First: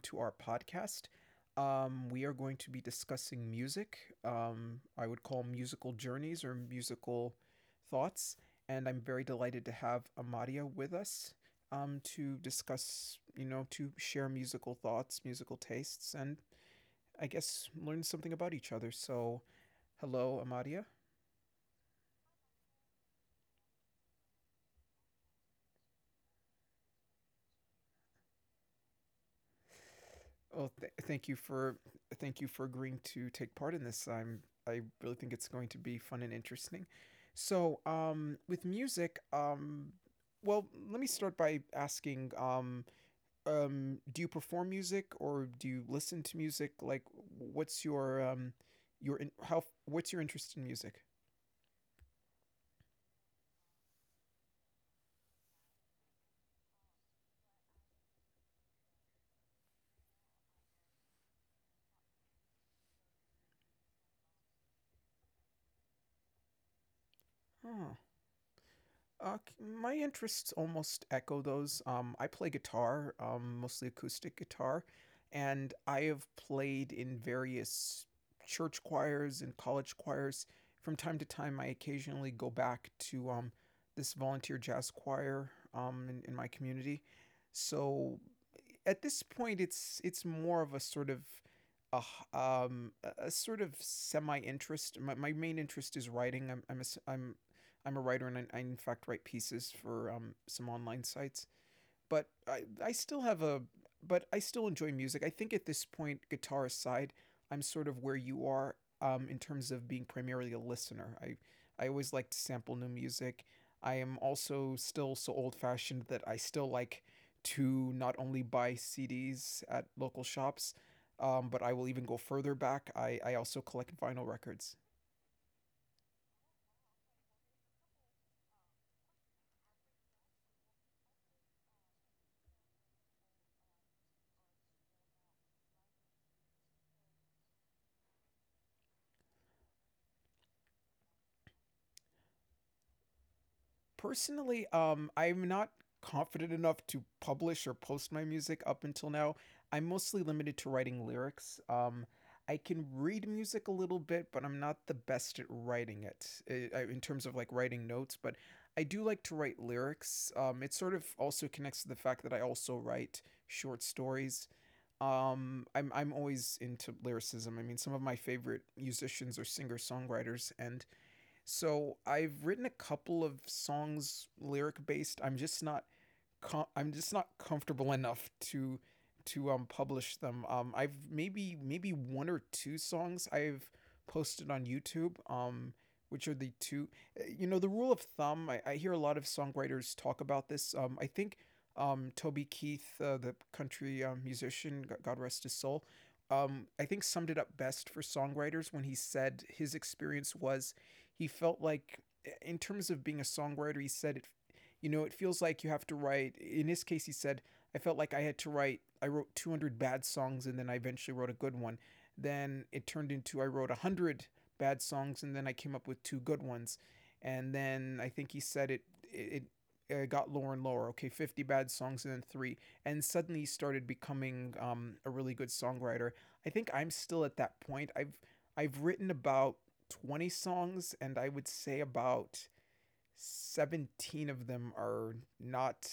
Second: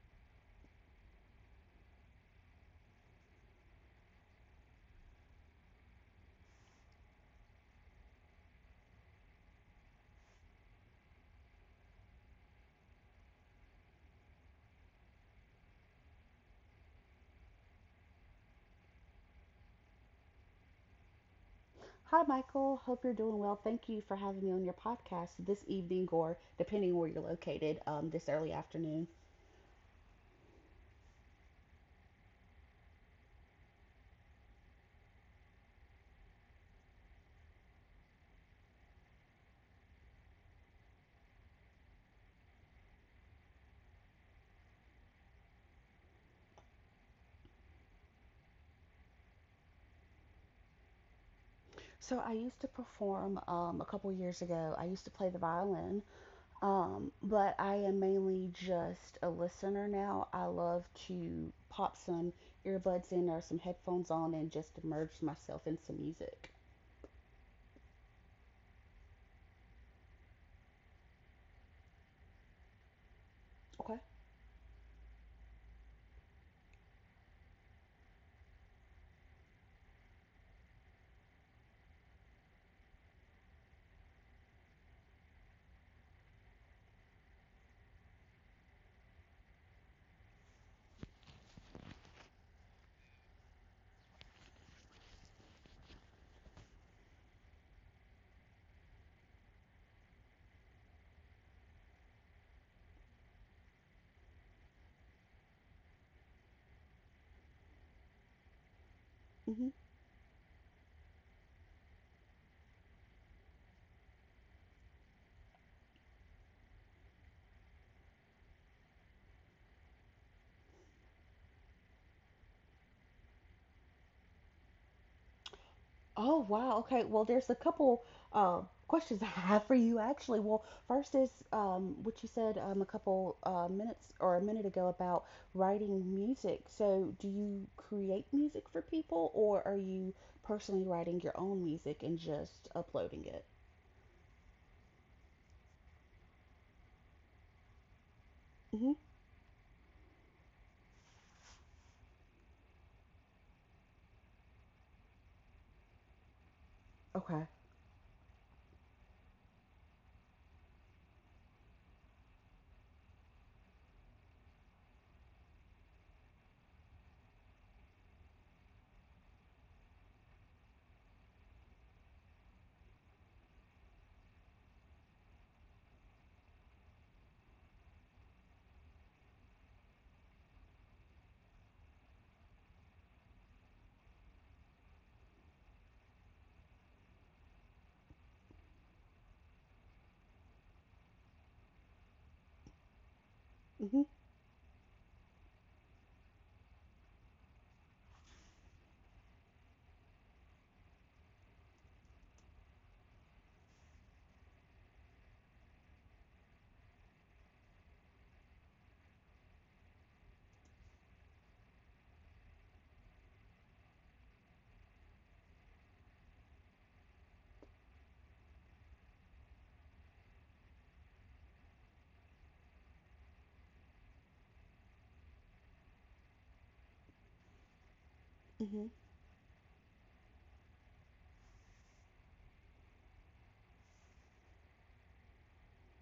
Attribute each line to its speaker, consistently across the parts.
Speaker 1: to our podcast. We are going to be discussing music. I would call musical journeys or musical thoughts, and I'm very delighted to have Amadia with us to discuss, to share musical thoughts, musical tastes, and I guess learn something about each other. So, hello, Amadia.
Speaker 2: Hi, Michael. Hope you're doing well. Thank you for having me on your podcast this evening, or depending where you're located, this early afternoon.
Speaker 1: Well, thank you for agreeing to take part in this. I really think it's going to be fun and interesting. So, with music, well, let me start by asking, do you perform music or do you listen to music? Like, what's your in- how what's your interest in music?
Speaker 2: So, I used to perform a couple years ago. I used to play the violin, but I am mainly just a listener now. I love to pop some earbuds in or some headphones on and just immerse myself in some music.
Speaker 1: Uh, my interests almost echo those. I play guitar,
Speaker 2: Okay.
Speaker 1: mostly acoustic guitar, and I have played in various church choirs and college choirs. From time to time, I occasionally go back to this volunteer jazz choir in my community. So at this point, it's more of a sort of a, h- a sort of semi interest. My main interest is writing. I'm a writer and I in fact write pieces for some online sites. But I, I still have a, but I still enjoy music. I think at this point, guitar aside, I'm sort of where you are in
Speaker 2: Mhm.
Speaker 1: terms of being primarily a listener. I always like to sample new music. I am also still so old fashioned that I still like to not only buy CDs at local shops, but I will even go further back. I also collect vinyl records.
Speaker 2: Oh, wow. Okay. Well, there's a couple questions I have for you, actually. Well, first is what you said a couple minutes or a minute ago about writing music. So, do you create music for people, or are you personally writing your own music and just uploading it?
Speaker 1: Personally, I'm not confident enough to publish or post my music
Speaker 2: Hmm.
Speaker 1: up until now. I'm mostly limited to writing lyrics. I can read music a little bit, but I'm not the best at writing it in terms
Speaker 2: Okay.
Speaker 1: of like writing notes. But I do like to write lyrics. It sort of also connects to the fact that I also write short stories. I'm always into lyricism. I mean, some of my favorite musicians are singer songwriters, and so I've written a couple of songs lyric based. I'm just not comfortable enough to publish them. I've maybe one or two songs I've posted on YouTube. Which are the two? You know, the rule of thumb. I hear a lot of songwriters talk about this. I think Toby Keith, the
Speaker 2: Hmm.
Speaker 1: country musician, God rest his soul. I think summed it up best for songwriters when he said his experience was he felt like in terms of being a songwriter, he said it you know, it feels like you have to write. In his case, he said, I felt like I had to write, I wrote 200 bad songs and then I eventually wrote a good one. Then it turned into I wrote 100 bad songs and then I came up with two good ones. And then I think he said it, it, it got lower and lower. Okay, 50 bad songs and then three. And suddenly he started becoming a really good songwriter. I think I'm still at that point.
Speaker 2: Hmm.
Speaker 1: I've written about 20 songs and I would say about 17 of them are not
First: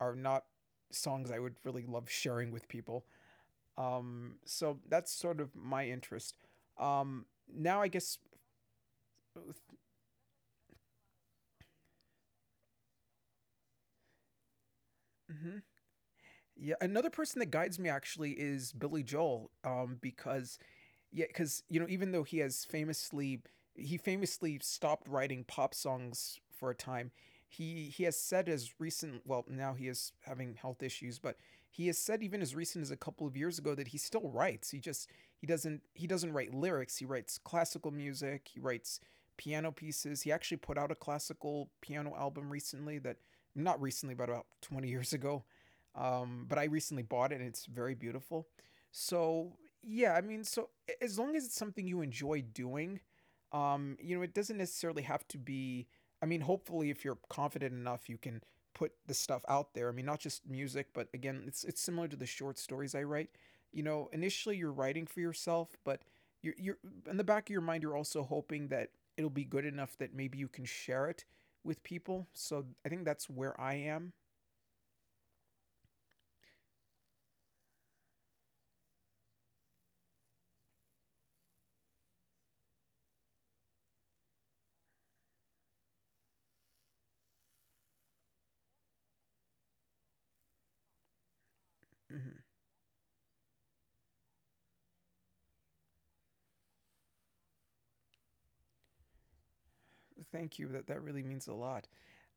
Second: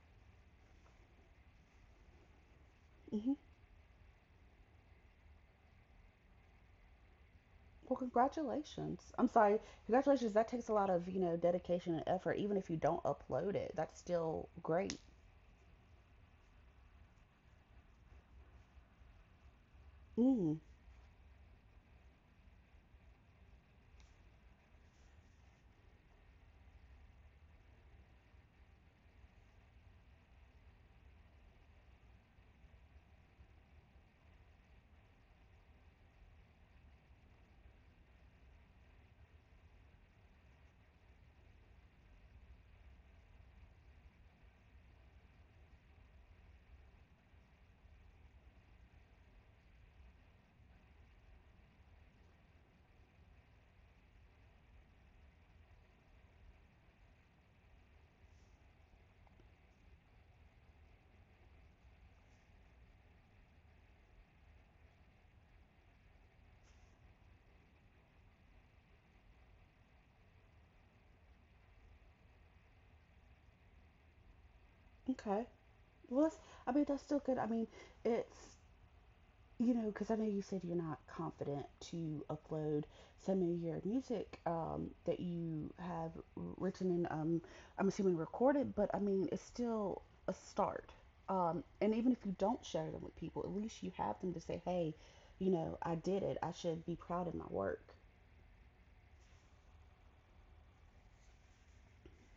Speaker 1: are not songs I would really love sharing with people.
Speaker 2: Hmm.
Speaker 1: So that's sort of my interest. Um, Now I
Speaker 2: Well,
Speaker 1: guess,
Speaker 2: congratulations. I'm sorry. Congratulations. That takes a lot of, you know, dedication and effort, even if you don't upload it. That's still great.
Speaker 1: mhm, yeah, another person that guides me actually is Billy Joel, because
Speaker 2: Mm,
Speaker 1: yeah, because you know, even though he has famously he famously stopped writing pop songs for a time, he has said as recent well now he is having health issues, but he has said even as recent as a couple of years ago that he still writes. He just he doesn't write lyrics. He writes classical music. He writes piano pieces. He actually put out a classical piano album recently that not recently, but about 20 years ago. But I recently bought it and it's very beautiful so yeah. I mean, so as long as it's something you enjoy doing, you know, it doesn't necessarily have to be. I mean, hopefully, if you're confident enough, you can put the stuff out there. I mean, not just music, but again, it's similar to the short stories I write. You know, initially you're writing for yourself, but you're in the back of your mind, you're also hoping that it'll be good enough that maybe you can share it with people. So I think that's where I am.
Speaker 2: okay. Well, that's, I mean, that's still good. I mean, it's, you know, because I know you said you're not confident to upload some of your music that you have written and, I'm assuming recorded, but I mean, it's still a start. And even if you
Speaker 1: Hmm.
Speaker 2: don't share them with people, at least you have them to say, hey, you know, I did it. I should be proud of my work.
Speaker 1: Thank you. That really means a lot.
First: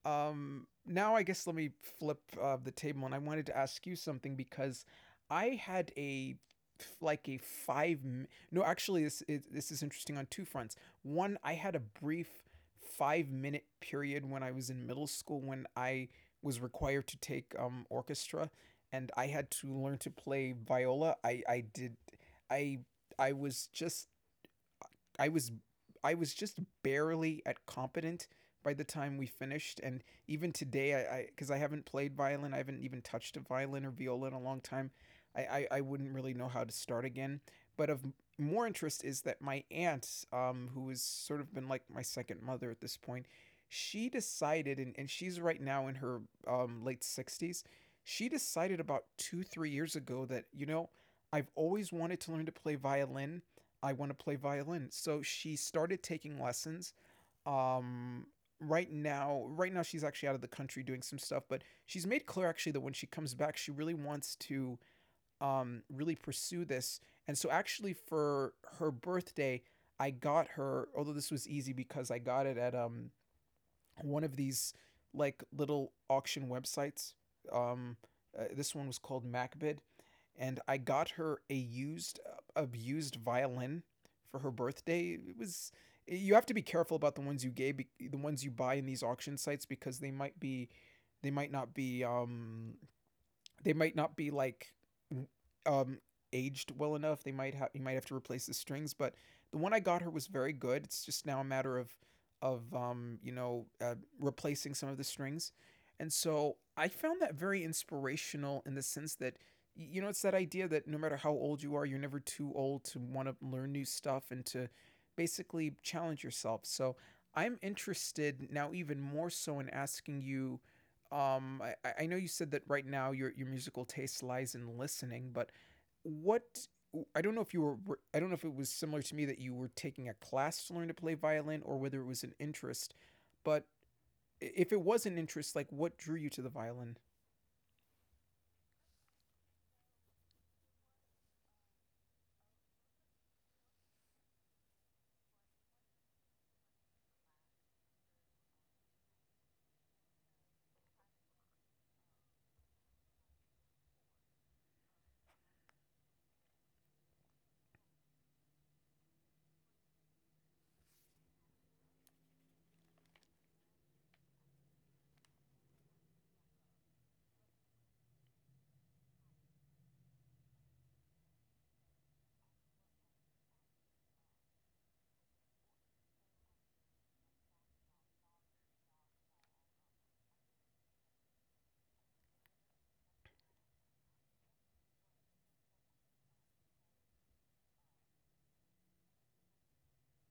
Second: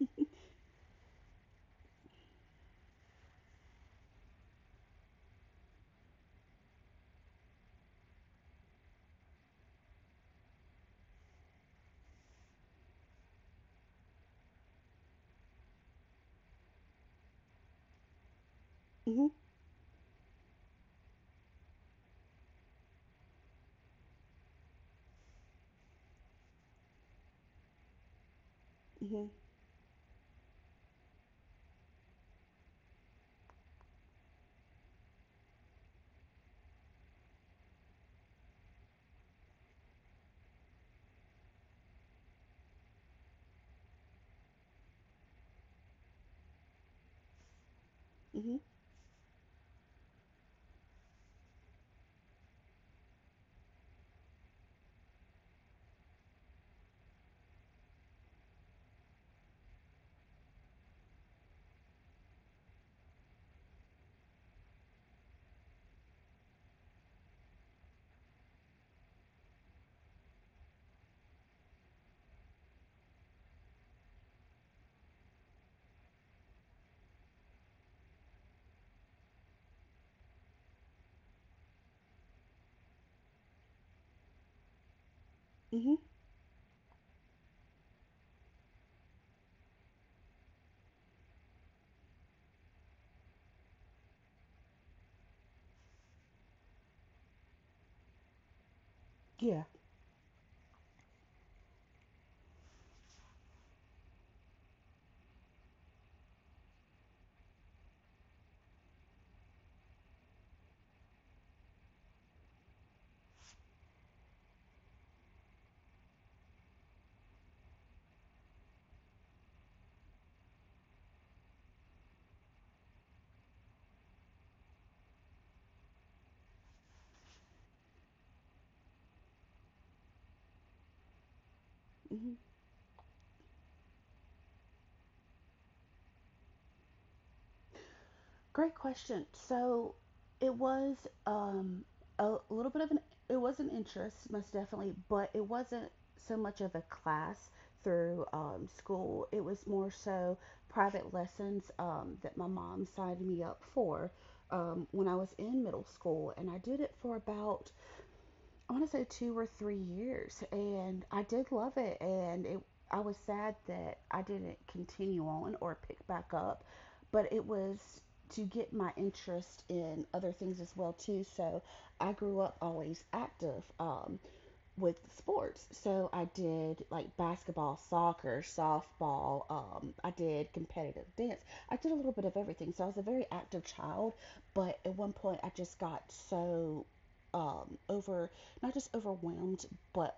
Speaker 1: Now I guess let me flip the table, and I wanted to ask you something because I had a like a five. Mi- No, actually, this is interesting on two fronts. One, I had a brief 5 minute period when I was in middle school when I was required to take orchestra, and I
Speaker 2: Mm-hmm,
Speaker 1: had to learn to play viola. I did, I I was just I was I was just barely at competent by the time
Speaker 2: mm-hmm,
Speaker 1: we finished. And even today I because I, 'cause I haven't played violin, I haven't even touched a violin or viola in a long time. I wouldn't really know how to start again, but of more interest is that my aunt, who has sort of been like my second mother at this point. She decided, and she's right now in her late 60s, she
Speaker 2: mm-hmm,
Speaker 1: decided about 2 3 years ago that, you know, I've always wanted to learn to play violin. I want to play violin. So she started taking lessons. Um, right now she's actually out of the country doing some stuff, but she's made clear actually that when she comes back, she really wants to really pursue this. And so actually for her birthday, I got her, although this was easy because I got it at one of these like little auction websites. Um, this one was called MacBid, and I got her a used, abused violin for her birthday. It was.
Speaker 2: mm-hmm.
Speaker 1: You have to be careful about the ones you gave, the ones you buy in these auction sites because they might not be, they might not be like um, aged well enough. They might have You might have to replace the strings, but the
Speaker 2: Yeah.
Speaker 1: one I got her was very good. It's just now a matter of you know, replacing some of the strings. And so I found that very inspirational in the sense that you know, it's that idea that no matter how old you are, you're never too old to want to learn new stuff and to basically challenge yourself. So I'm interested now even more so in asking you. I know you said that right now your musical taste lies in listening, but what I don't know if you were I don't know if it was similar to me that you were taking a class to learn to play violin or whether it was
Speaker 2: Mm-hmm.
Speaker 1: an interest, but if it was an interest, like what drew you to the violin?
Speaker 2: Great question. So it was um, a little bit of an it was an interest, most definitely, but it wasn't so much of a class through school. It was more so private lessons that my mom signed me up for when I was in middle school, and I did it for about I want to say 2 or 3 years, and I did love it. And I was sad that I didn't continue on or pick back up, but it was to get my interest in other things as well too. So I grew up always active. With sports. So I did like basketball, soccer, softball. I did competitive dance. I did a little bit of everything. So I was a very active child, but at one point I just got so, over, not just overwhelmed, but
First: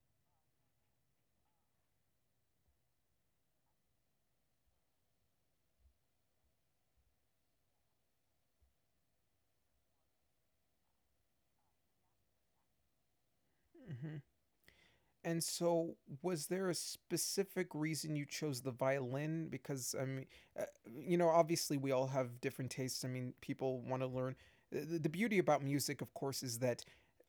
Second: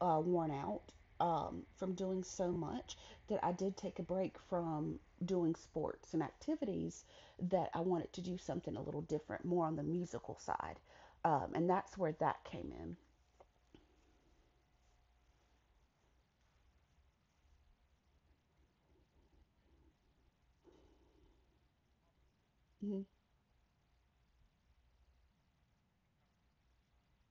Speaker 2: worn out from doing so much that I did take a break from doing sports and activities that I wanted to do something a little different, more on the musical side. And that's where that came in.
Speaker 1: Hmm. And so, was there a specific reason you chose the violin? Because, I mean, uh, you know, obviously we all have different
Speaker 2: Mm-hmm.
Speaker 1: tastes. I mean, people want to learn. The beauty about music, of course, is that,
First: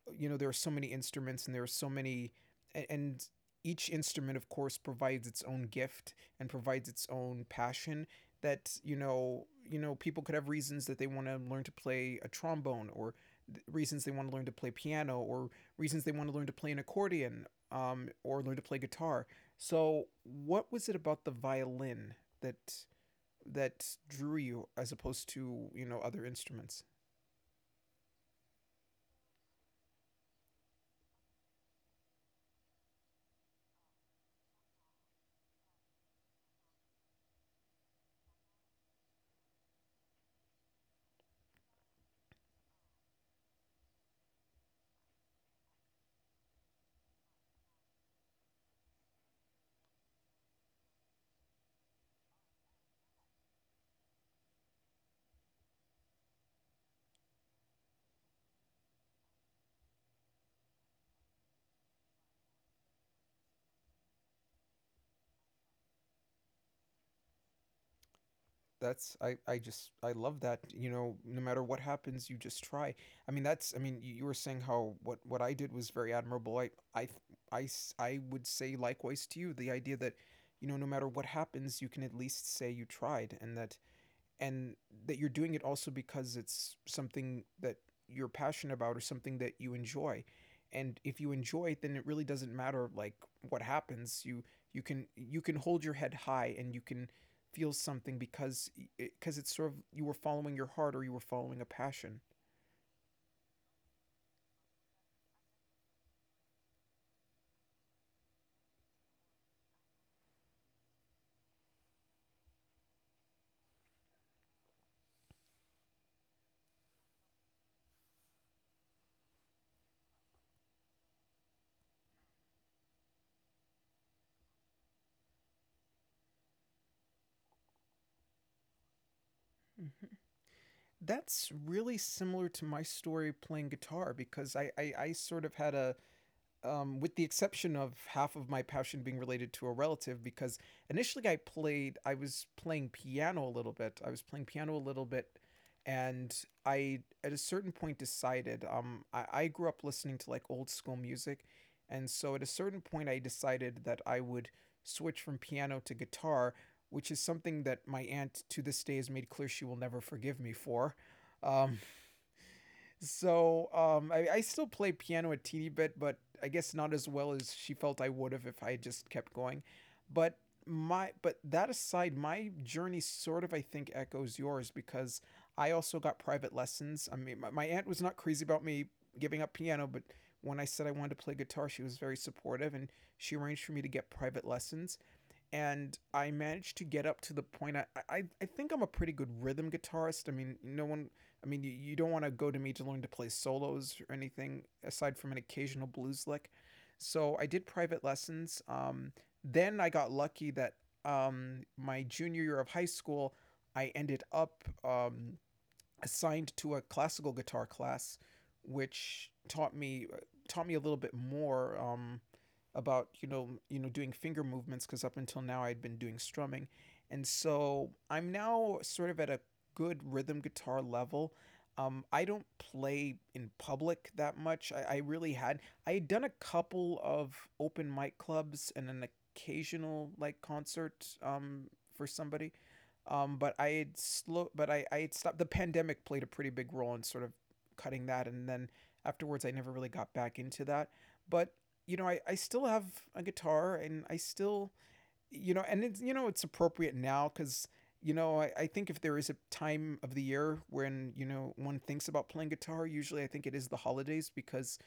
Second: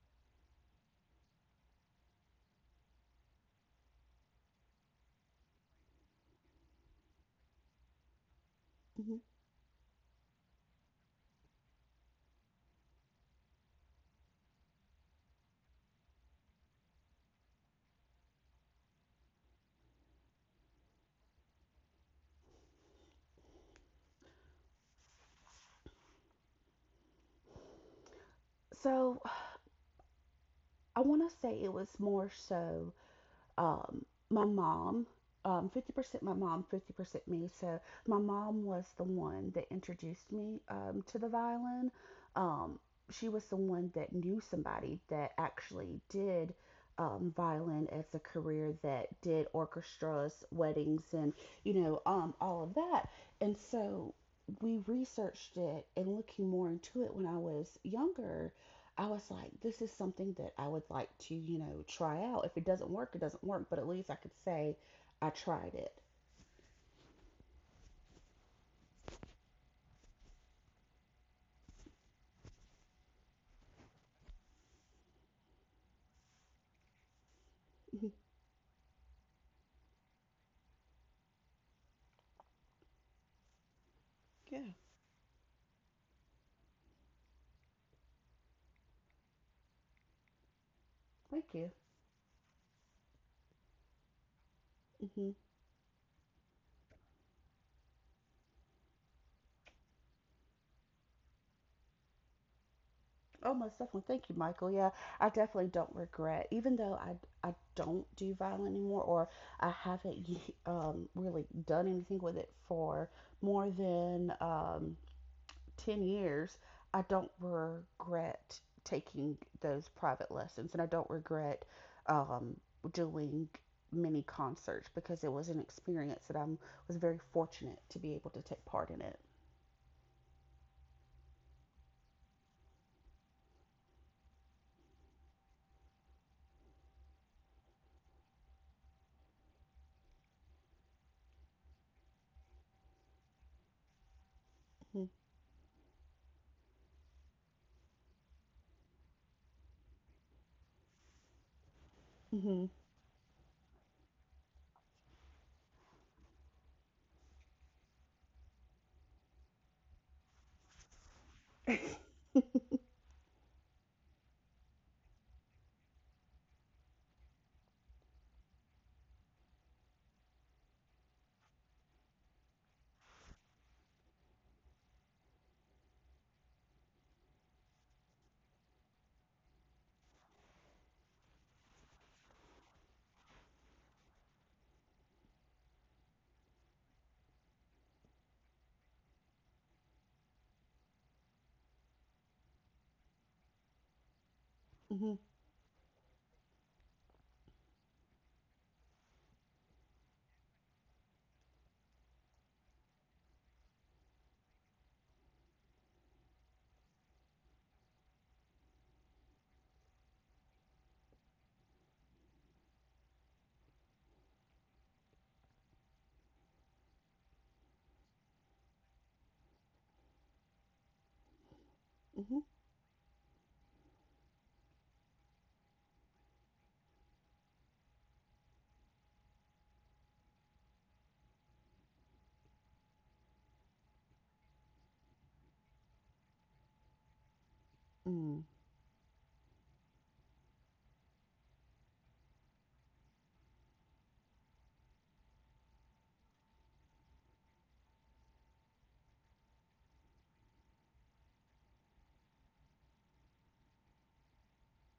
Speaker 1: you know, there are so many instruments and there are so many, and each instrument, of course, provides its own gift and provides its own passion that,
Speaker 2: Mhm.
Speaker 1: you know, people could have reasons that they want to learn to play a trombone or reasons they want to learn to play piano or reasons they want to learn to play an accordion or learn to play guitar. So, what was it about the violin that that drew you as opposed to you know other instruments?
Speaker 2: So I want to say it was more so my mom, 50% my mom, 50% me. So my mom was the one that introduced me to the violin. Um, she was the one that knew somebody that actually did violin as a career that did orchestras, weddings, and you know all of that. And so we researched it and looking more into it when I was younger I was like, this is something that I would like to, you know, try out. If it doesn't work, it doesn't work, but at least I could say I tried it.
Speaker 1: That's I just I love that, you know, no matter what happens you just try. I mean that's I mean, you were saying how what I did was very admirable. I
Speaker 2: Mhm.
Speaker 1: would say likewise to you, the idea that you know no matter what happens you can at least say you tried,
Speaker 2: Yeah.
Speaker 1: and that you're doing it also because it's something that you're passionate about or something that you enjoy, and if you
Speaker 2: Thank you.
Speaker 1: enjoy it then it really doesn't matter like what happens. You can
Speaker 2: Hmm.
Speaker 1: you can hold your head high and you can feel something because it's sort of you were following your heart or you were following a passion.
Speaker 2: Oh, most definitely. Thank you, Michael. Yeah, I definitely don't regret, even though I don't do violin anymore, or I haven't really done anything with it for more than 10 years, I don't regret taking those private lessons and I don't regret um, doing many concerts because it was an experience that I was very fortunate to be able to take part in it.
Speaker 1: Mm-hmm. That's really similar to my story playing guitar because I sort of had a with the exception of half of my passion being related to a relative, because initially I was playing piano a little bit. I was playing piano a
Speaker 2: Mm-hmm.
Speaker 1: little bit, and I at a certain point decided. I grew up listening to like old school music, and so at a
Speaker 2: Mm-hmm.
Speaker 1: certain point I decided that I would switch from piano to guitar, which is something that my aunt to this day has made clear she will never forgive me for. Um, so I still play piano a teeny bit, but I guess not as well as she felt I would have if I had just kept going. But but that aside, my journey sort of I think echoes yours because I also got private lessons. I mean, my aunt was not crazy about me giving up piano, but when I said I wanted to play guitar, she was very supportive and she arranged for me to get private lessons and I managed to get up to the point. I think I'm a pretty good rhythm guitarist. I mean, no one. I mean, you don't want to go to me to learn to play solos or anything
Speaker 2: Mm-hmm.
Speaker 1: aside from an occasional blues lick. So I did private lessons. Then I got lucky that my junior year of high school, I ended up assigned to a classical guitar class, which taught me a little bit more about doing finger movements because up until now I'd been doing strumming, and so I'm now sort of at a good rhythm guitar level. I
Speaker 2: Mm-hmm.
Speaker 1: don't play in public that much. I had done a couple of open mic clubs and an occasional like concert for somebody, but I had stopped. The pandemic played a pretty big role in sort of cutting that,
Speaker 2: Mm-hmm.
Speaker 1: and then afterwards I never really got back into that. But I still have a guitar, and I still and it's appropriate now. Because. I think if there is a time of the year when, you know, one thinks about playing guitar, usually I think it is the holidays because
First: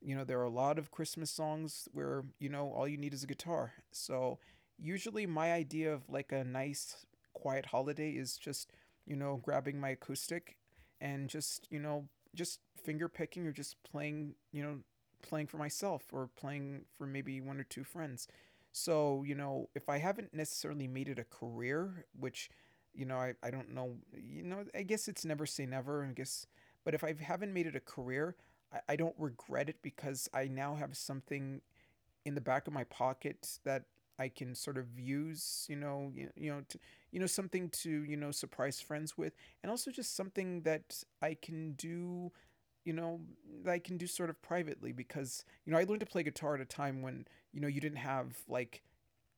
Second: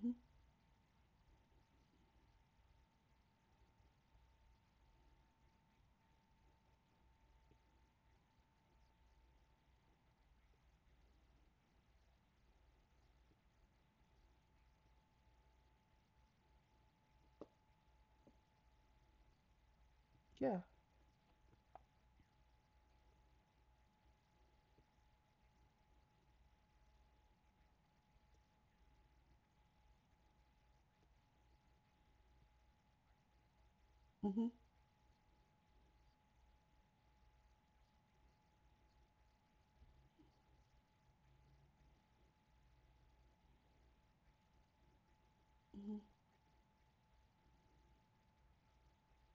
Speaker 1: there are a lot of Christmas songs where, you know, all you need is a guitar. So usually my idea of like a nice quiet holiday is just, grabbing my acoustic and just finger picking or just playing for myself, or playing for maybe one or two friends. So, if I haven't
Speaker 2: Yeah.
Speaker 1: necessarily made it a career, which, I don't know, I guess it's never say never, I guess, but if I haven't made it a career, I don't regret it, because I now have something in the back of my pocket that I
Speaker 2: Mm-hmm.
Speaker 1: can sort of use, you, to, something to surprise friends with, and also just something that I can you know, do sort of privately, because I
Speaker 2: Mm-hmm.
Speaker 1: learned to play guitar at a time when you didn't have like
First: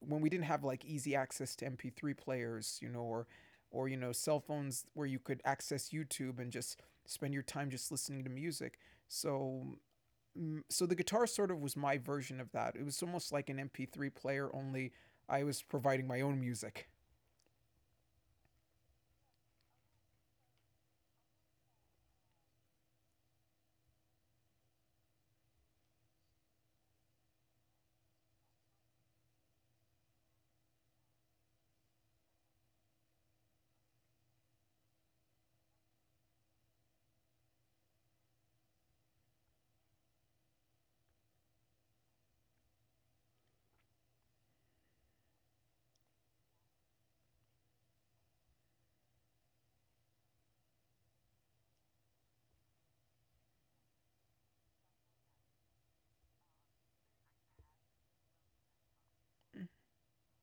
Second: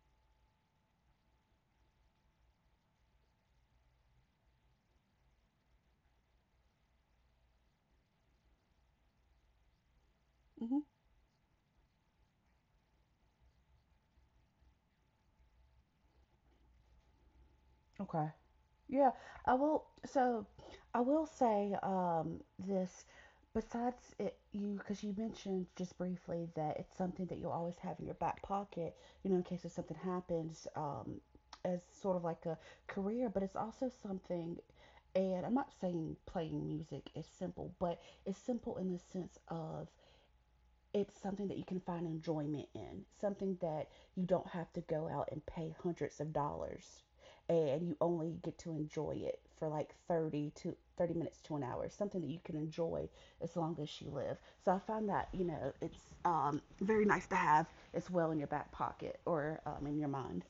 Speaker 1: when we didn't have like easy access to MP3 players, or cell phones where you could access YouTube and just spend your time just listening to music. So mm,
Speaker 2: Mm-hmm.
Speaker 1: so the guitar sort of was my version of that. It was almost like an MP3 player, only I was providing my own music.
Speaker 2: Okay. Yeah, I will. So, I will say this. Besides it, you because you mentioned just briefly that it's something that you'll always have in your back pocket, you know, in case if something happens, as sort of like a career. But it's also something, and I'm not saying playing music is simple, but it's simple in the sense of it's something that you can find enjoyment in, something that you don't have to go out and pay hundreds of dollars and you only get to enjoy it for like 30 minutes to an hour, something that you can enjoy as long as you live. So I find that, you know, it's very nice to have as well in your back pocket or
Speaker 1: Mm.
Speaker 2: in your mind.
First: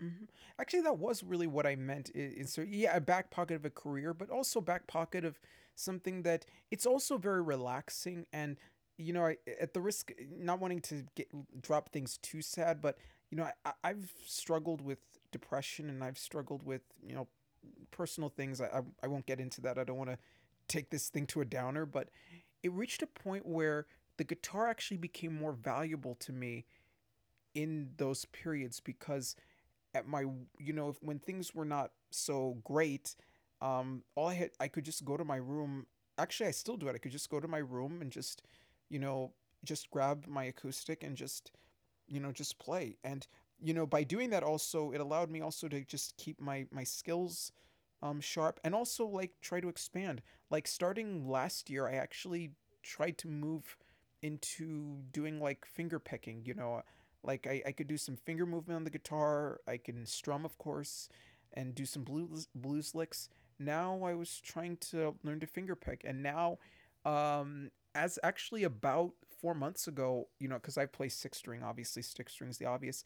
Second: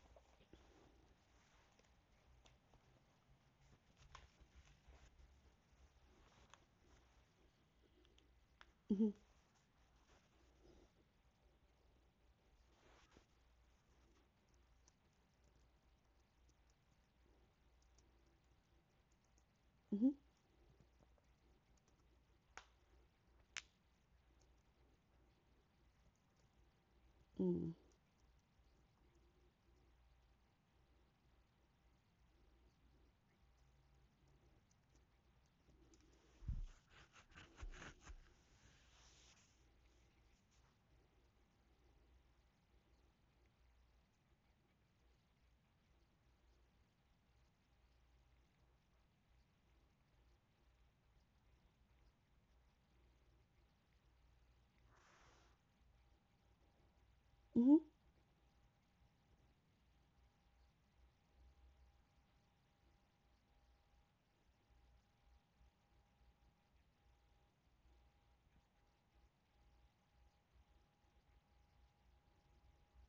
Speaker 1: hmm Actually, that was really what I meant. Is so, yeah, a back pocket of a career, but also back pocket of something that it's also very relaxing. And
Speaker 2: Hmm.
Speaker 1: I, at the risk not wanting to get drop things too sad, but I've struggled with depression, and I've struggled with personal things. I won't get into that. I don't want
Speaker 2: Hmm.
Speaker 1: to take this thing to a downer, but it reached a point where the guitar actually became more valuable to me
Speaker 2: Mm.
Speaker 1: in those periods because at my if, when things were not so great, all I had, I could just go to my room. Actually, I still do it. I could just go to my room and just you know just grab my acoustic and just just play. And by doing that also, it allowed me also to just keep my skills sharp, and also like try to expand, like starting last year I actually tried to move into doing like finger picking, like I
Speaker 2: Hmm.
Speaker 1: could do some finger movement on the guitar. I can strum, of course, and do some blues licks. Now I was trying to learn to finger pick, and now um as actually about 4 months ago, because I play six string, obviously six string's the obvious.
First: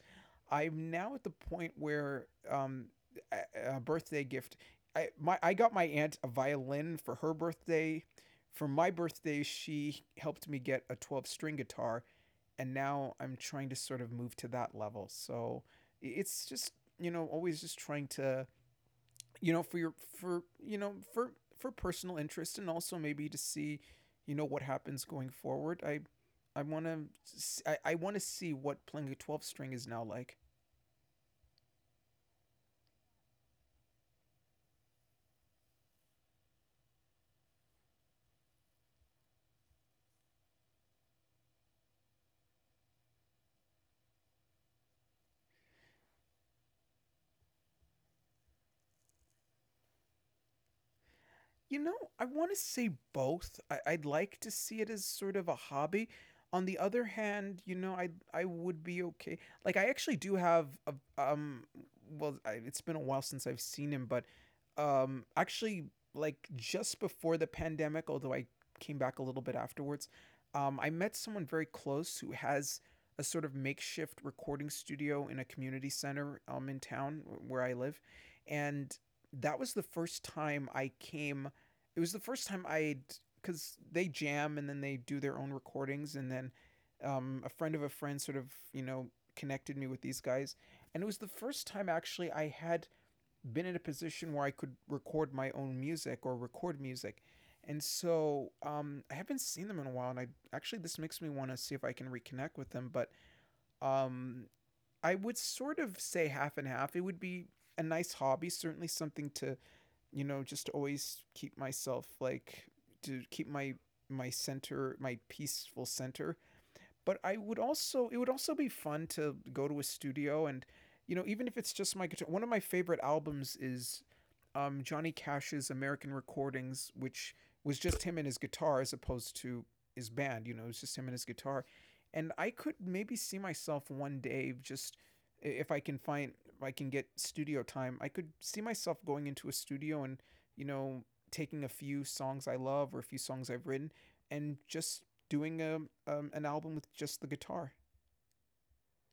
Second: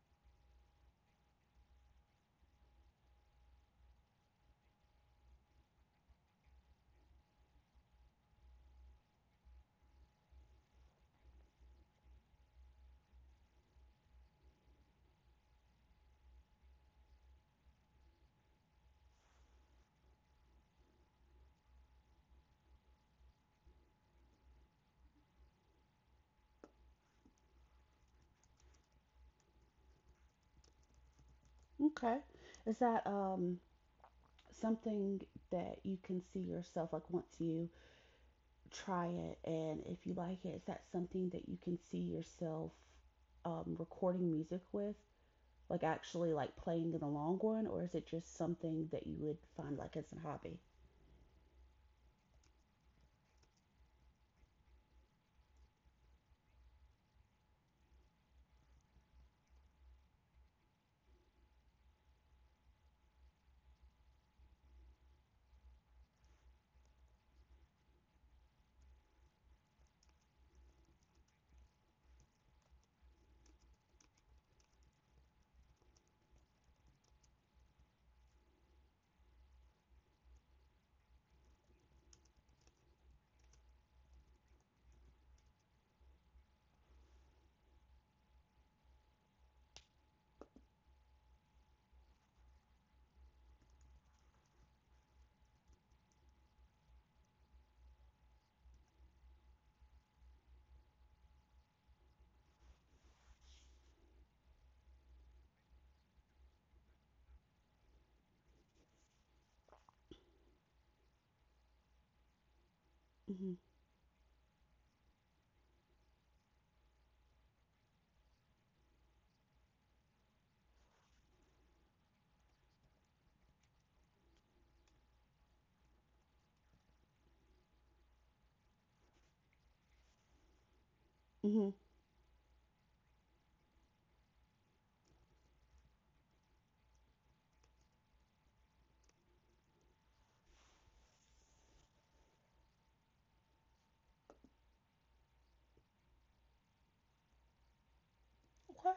Speaker 1: I'm now at the point where a, birthday gift. I got my aunt a violin for her birthday. For my birthday, she helped me get a 12 string guitar, and now I'm trying to sort of move to that level. So it's just always just trying to for your for you know for personal interest, and also maybe to see what happens going forward. I i want to i, I want to see what playing a 12 string is now like.
Speaker 2: Okay. Is that something that you can see yourself like once you try it and if you like it, is that something that you can see yourself recording music with, like actually like playing in the long run, or is it just something that you would find like as a hobby?
Speaker 1: I want to say both. I'd like to see it as sort of a hobby. On the other hand, I would be okay. Like I actually do have a um well, it's been a while since I've seen him, but actually, like just before the pandemic, although I came back a little bit afterwards, I met someone very close who has a sort of makeshift recording studio in a community center in town where I live, and that was the first time I came it was the first time I'd, because they jam and then they do their own recordings. And then a friend of a friend sort of you know connected me with these guys, and it was the first time actually I had been in a position where I could record my own music or record music. And so I haven't seen them in a while, and I actually, this makes me want to see if I can reconnect with them. But um, I would sort of say half and half. It would be a nice hobby, certainly something to just to always keep myself, like to keep
Speaker 2: Mm-hmm.
Speaker 1: my center, my peaceful center, but I would also it would also be fun to go to a studio and even if it's just my guitar. One of my favorite albums is Johnny Cash's American Recordings, which was just him and his guitar as opposed to his band. It was just him and his guitar.
Speaker 2: Mm-hmm.
Speaker 1: And I could maybe see myself one day just, if I can get studio time, I could see myself going into a studio and you know taking a few songs I love or a few songs I've written, and just doing an album with just the guitar.
Speaker 2: Okay.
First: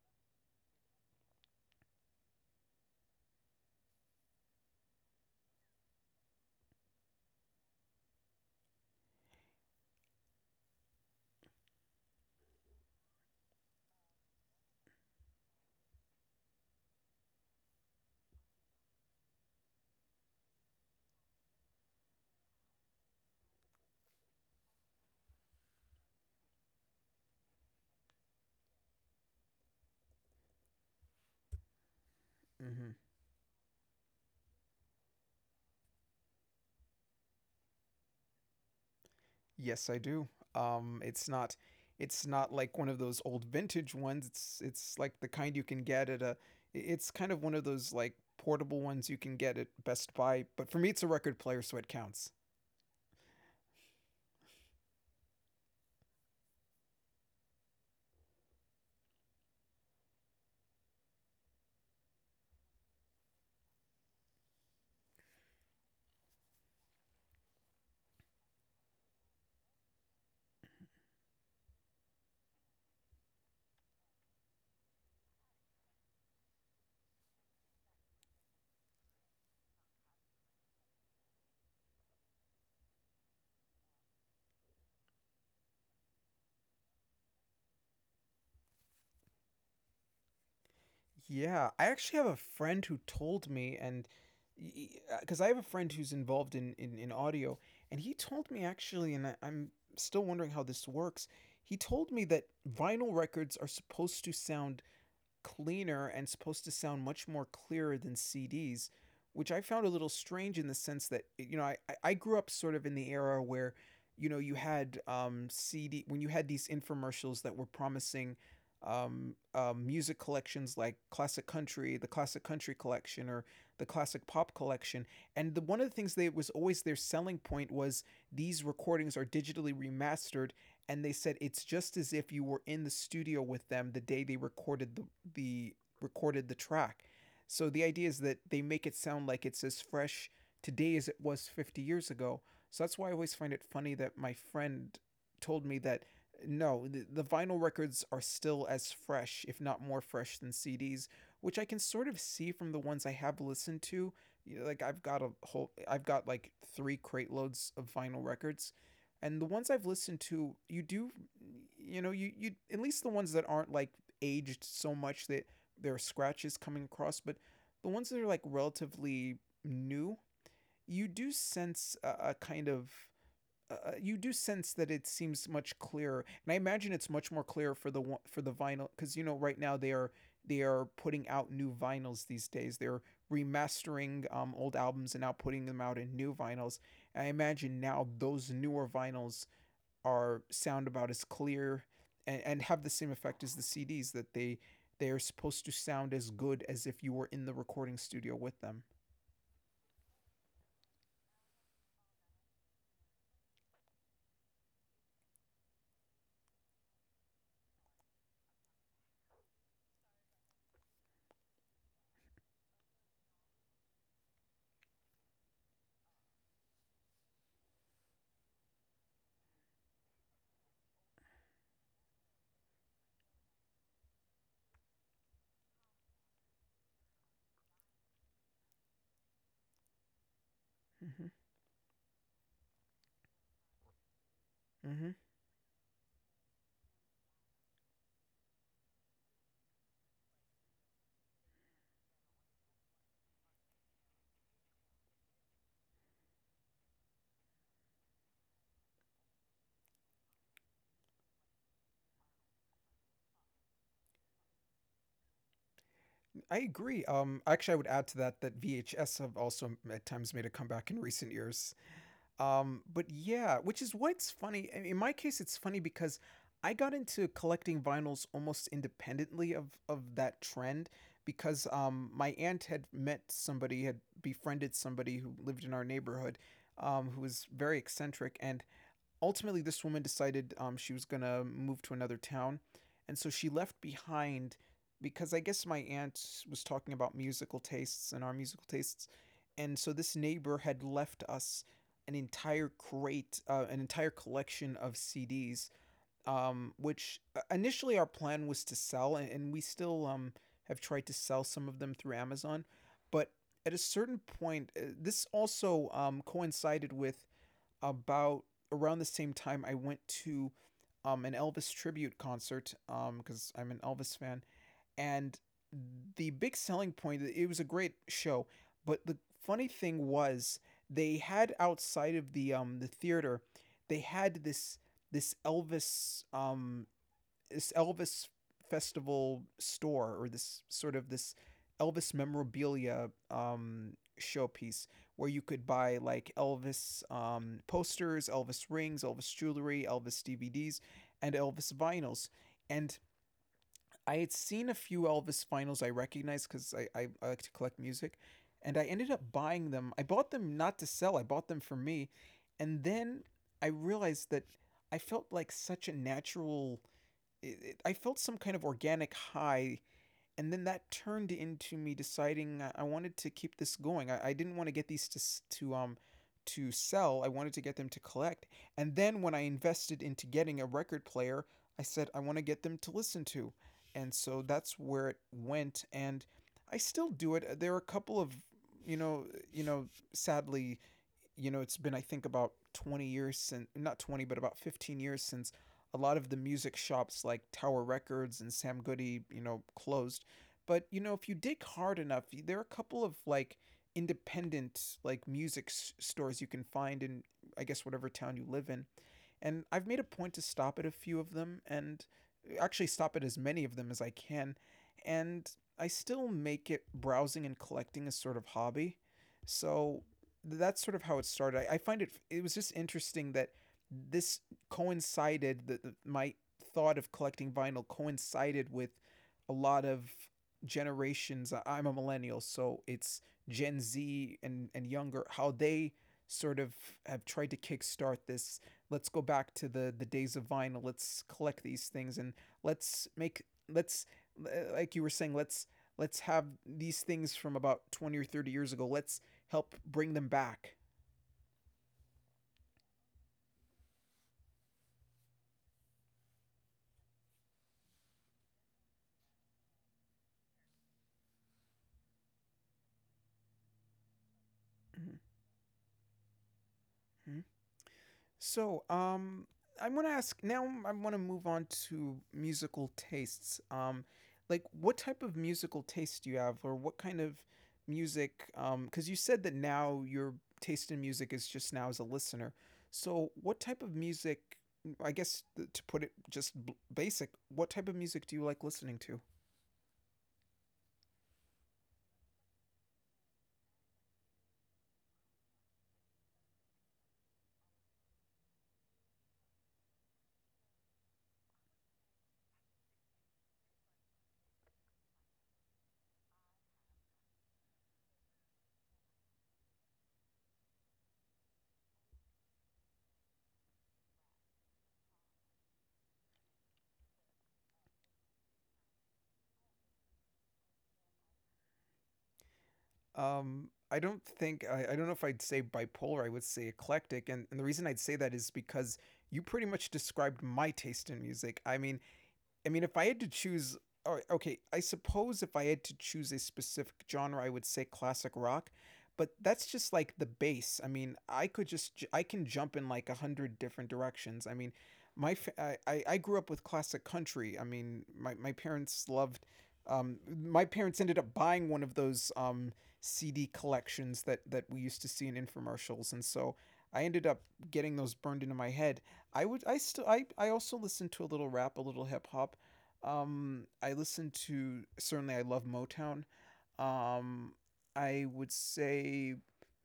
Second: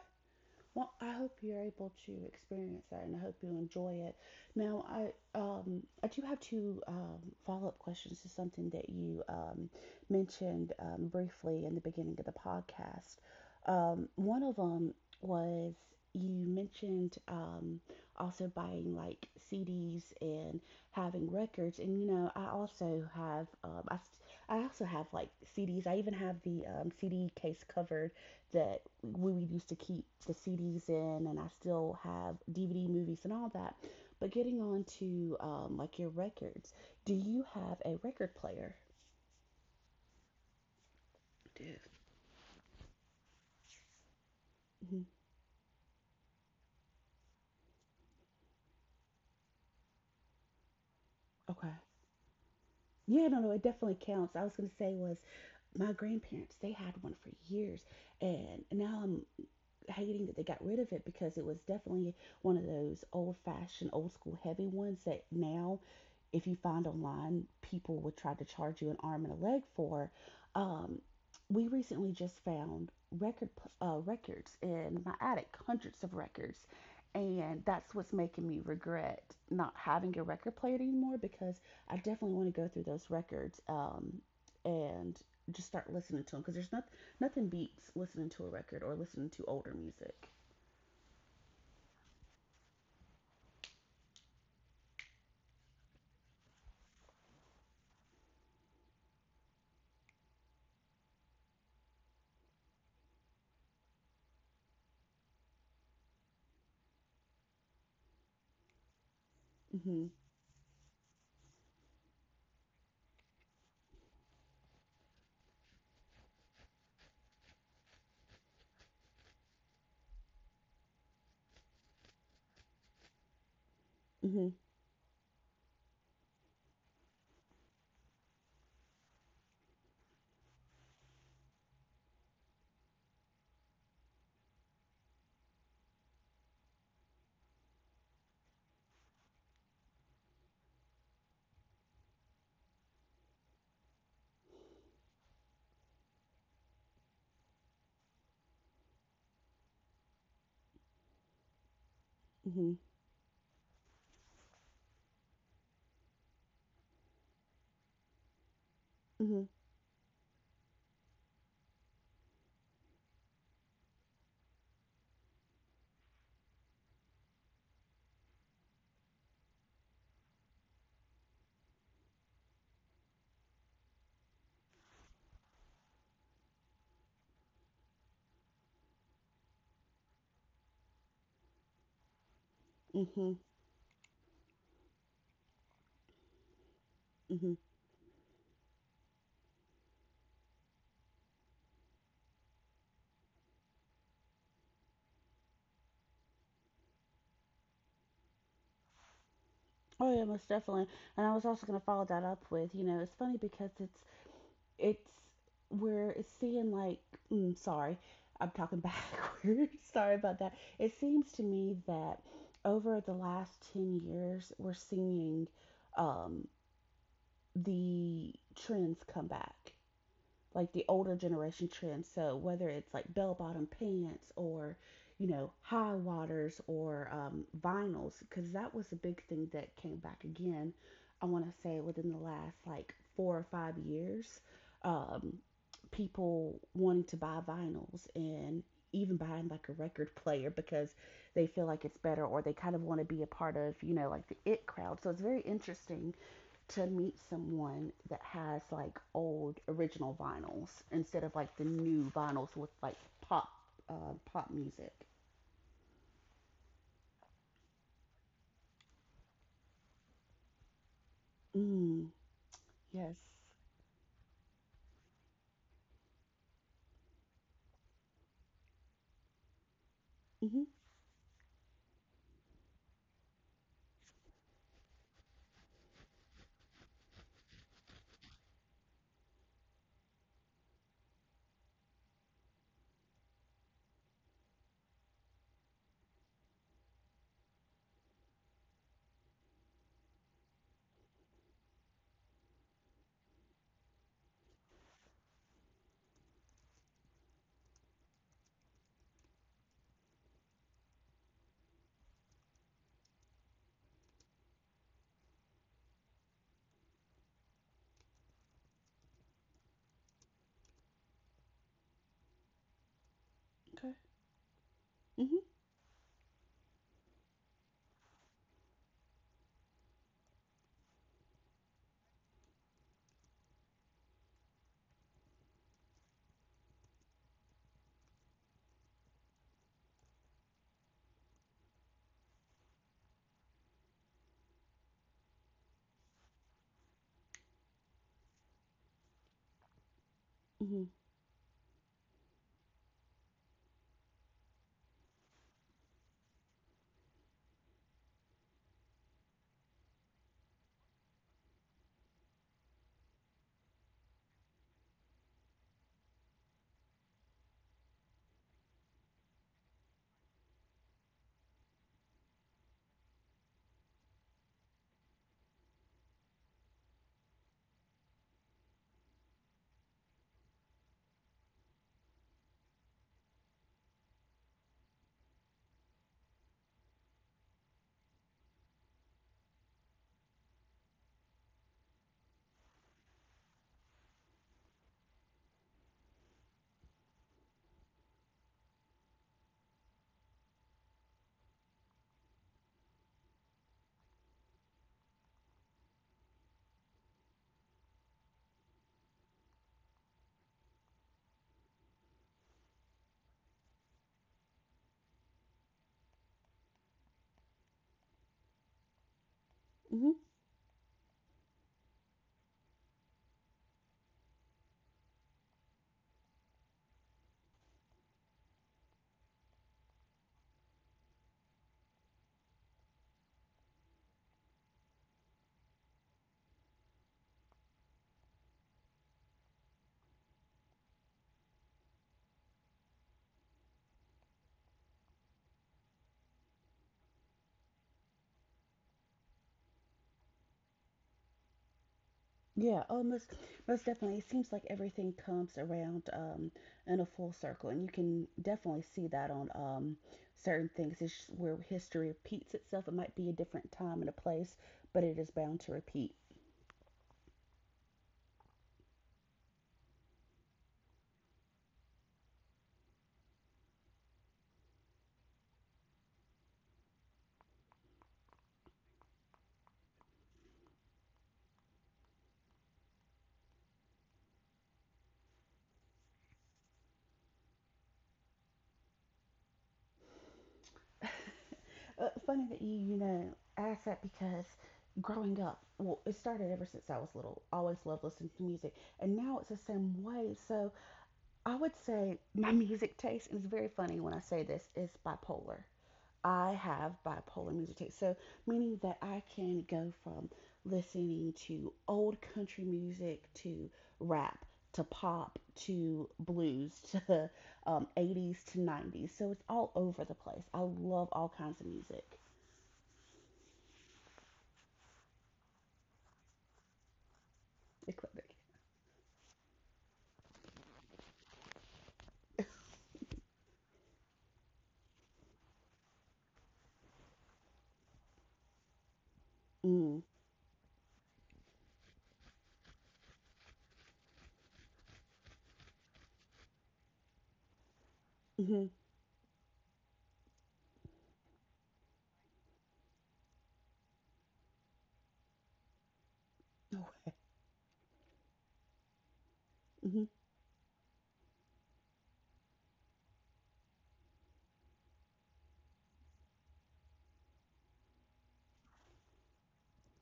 Speaker 2: Well, I hope you're able to experience that, and I hope you enjoy it. Now, I do have two follow up questions to something that you mentioned briefly in the beginning of the podcast. One of them was you mentioned also buying like CDs and having records, and you know I also have like CDs. I even have the CD case covered that we used to keep the CDs in, and I still have DVD
Speaker 1: hmm
Speaker 2: movies and all that. But getting on to like your records, do you have a record player?
Speaker 1: Yes, I do. Um, it's not,
Speaker 2: Did.
Speaker 1: it's not like one of those old vintage ones. It's
Speaker 2: Hmm.
Speaker 1: like the kind you can get at a. It's kind of one of those like portable ones you can get at Best Buy. But for me, it's a record player, so
Speaker 2: Okay.
Speaker 1: it counts.
Speaker 2: Yeah, no, no, it definitely counts. I was gonna say was my grandparents. They had one for years, and now I'm hating that they got rid of it because it was definitely one of those old fashioned, old school heavy ones that now, if you find online, people would try to charge you an arm and a leg for. Um, we recently just found records in my attic, hundreds of records, and that's what's making me regret not having a record player anymore because I definitely want to go through those records and just start listening to them because there's not nothing beats listening to a record or listening to older music.
Speaker 1: Yeah, I actually have a friend who told me, and because I have a friend who's involved in audio, and he told me, actually, and I'm still wondering how this works. He told me that vinyl records are supposed to sound cleaner and supposed to sound much more clearer than CDs, which I found a
Speaker 2: Mhm.
Speaker 1: little strange in the sense that grew up sort of in the era where you had CD when you had these infomercials that were promising music collections, like classic country collection or the classic
Speaker 2: Mhm.
Speaker 1: pop collection. And the one of the things that was always their selling point was, these recordings are digitally remastered, and they said it's just as if you were in the studio with them the day they the recorded the track. So the idea is that they make it sound like it's as fresh today as it was 50 years ago. So that's why I always find it funny that my friend told me that no, the vinyl records are still as fresh, if not more fresh than CDs, which I can sort of see
Speaker 2: Mhm.
Speaker 1: from the ones I have listened to. Like I've got like 3 crate loads of vinyl records
Speaker 2: Mhm.
Speaker 1: and the ones I've listened to, you do, you know, you at least the ones that aren't like aged so much that there are scratches coming across, but the ones that are like relatively new, you do sense that it seems much clearer, and I imagine it's much more clear for for the vinyl because right now they are putting out new vinyls these days. They're
Speaker 2: Mhm.
Speaker 1: remastering old albums and now putting them out in new vinyls. And I
Speaker 2: Mhm.
Speaker 1: imagine now those newer vinyls are sound about as clear and have the same effect as the CDs that they are supposed to sound as good as if you were in the recording studio with them.
Speaker 2: Oh yeah, most definitely. And I was also gonna follow that up with, you know, it's funny because it's we're seeing like, sorry, I'm talking backwards. Sorry about that. It seems to me that over the last 10 years, we're seeing um, the trends come back, like the older generation trends. So whether it's like bell bottom pants or you know high waters or vinyls, because that was a big thing that came back again. I want
Speaker 1: Mm-hmm.
Speaker 2: to say within the last like 4 or 5 years,
Speaker 1: Mm-hmm.
Speaker 2: um, people wanting to buy vinyls and even buying like a record player because they feel like it's better or they kind of want to be a part of like the it crowd. So it's very interesting to meet someone that has like old original vinyls instead of like the new vinyls with like pop music.
Speaker 1: I agree. Actually, I would add to that that VHS have also at times made a comeback in recent years.
Speaker 2: Mm. Yes.
Speaker 1: But yeah, which is why it's funny. In my case, it's funny because I got into collecting vinyls almost independently of that
Speaker 2: Mhm.
Speaker 1: trend because my aunt had met somebody, had befriended somebody who lived in our neighborhood, who was very eccentric, and ultimately, this woman decided she was going to move to another town. And so she left behind because I guess my aunt was talking about musical tastes and our musical tastes. And so this neighbor had left us an entire collection of CDs, which initially our plan was to sell, and we still have tried to sell some of them through Amazon. But at a certain point, this also coincided with about around the same time I went to an Elvis tribute concert because I'm
Speaker 2: Okay.
Speaker 1: an Elvis fan.
Speaker 2: Mhm.
Speaker 1: And the big selling point, it was a great show, but the funny thing was they had outside of the theater, they had this Elvis um this Elvis festival store or this sort of this Elvis memorabilia showpiece where you could buy like Elvis posters, Elvis rings, Elvis jewelry, Elvis
Speaker 2: Mhm.
Speaker 1: DVDs, and Elvis vinyls. And I had seen a few Elvis vinyls I recognized because I like to collect music. And I ended up buying them. I bought them not to sell, I bought them for me. And then I realized that I felt like such a natural I felt some kind of organic high, and then that turned into me deciding I wanted to keep this going. I didn't want to get these to um to sell. I wanted to get them to collect. And then when I invested into getting a record player, I said I want to get them to listen to, and so that's where it went. And I still do it. There are a couple of you know you know sadly, it's been I think about 20 years since not 20 but about 15 years since a lot of the music shops like Tower Records and Sam Goody, closed. But if you dig hard enough, there are a couple of like independent like music stores you can find in I guess whatever town you live in and I've made a point to stop at a few of them and actually stop at as many of them as I can. And I still make it browsing and collecting a sort of hobby.
Speaker 2: Mhm.
Speaker 1: So that's sort of how it started. I find it was just interesting that this coincided that my thought of collecting vinyl coincided with a lot of generations. I'm a millennial, so it's Gen Z and younger how they sort of have tried to kickstart this. Let's go back to the days of vinyl. Let's collect these things and let's make let's like you were saying, let's have these things from about 20 or 30 years ago. Let's help bring them back.
Speaker 2: Yeah. Oh, most definitely. It seems like everything comes around in a full circle, and you can definitely see that on certain things. It's just where history repeats itself. It might be a different time and a place, but it is
Speaker 1: Mm-hmm.
Speaker 2: bound to repeat.
Speaker 1: So, I want to ask now. I want to move on to musical tastes. Like, what type of musical taste do you have, or what kind of music? Because you said that now your taste in music is just now as a listener. So, what type of music? I guess to put it just basic, what type of music do you like listening to?
Speaker 2: Funny that you ask that because growing up, well, it started ever since I was little. I always loved listening to music, and now it's the same way. So I would say my music taste, and it's very funny when I say this, is bipolar. I have bipolar music taste. So, meaning that I can go from listening to old country music to rap to pop to blues to 80s to 90s. So, it's all over the place. I love all kinds of music.
Speaker 1: I don't think, I don't know if I'd say bipolar. I would say eclectic, and, the reason I'd say
Speaker 2: Eclectic.
Speaker 1: that is because you pretty much described my taste in music. I mean, I mean, if I had to choose, okay, I suppose if I had to choose a specific genre, I would say classic rock, but that's
Speaker 2: Mm.
Speaker 1: just like the base. I mean, I could just, j- I can jump in like a hundred different directions. I mean, I grew up with classic country. I mean, my,
Speaker 2: Mm-hmm.
Speaker 1: my parents loved, um, my parents ended up buying one of those, CD collections that we used to see in infomercials. And so
Speaker 2: No way.
Speaker 1: I ended up getting those burned into my head. I would I
Speaker 2: Mm-hmm.
Speaker 1: still I also listened to a little rap, a little hip hop, I listen to certainly, I love Motown. Um, I would say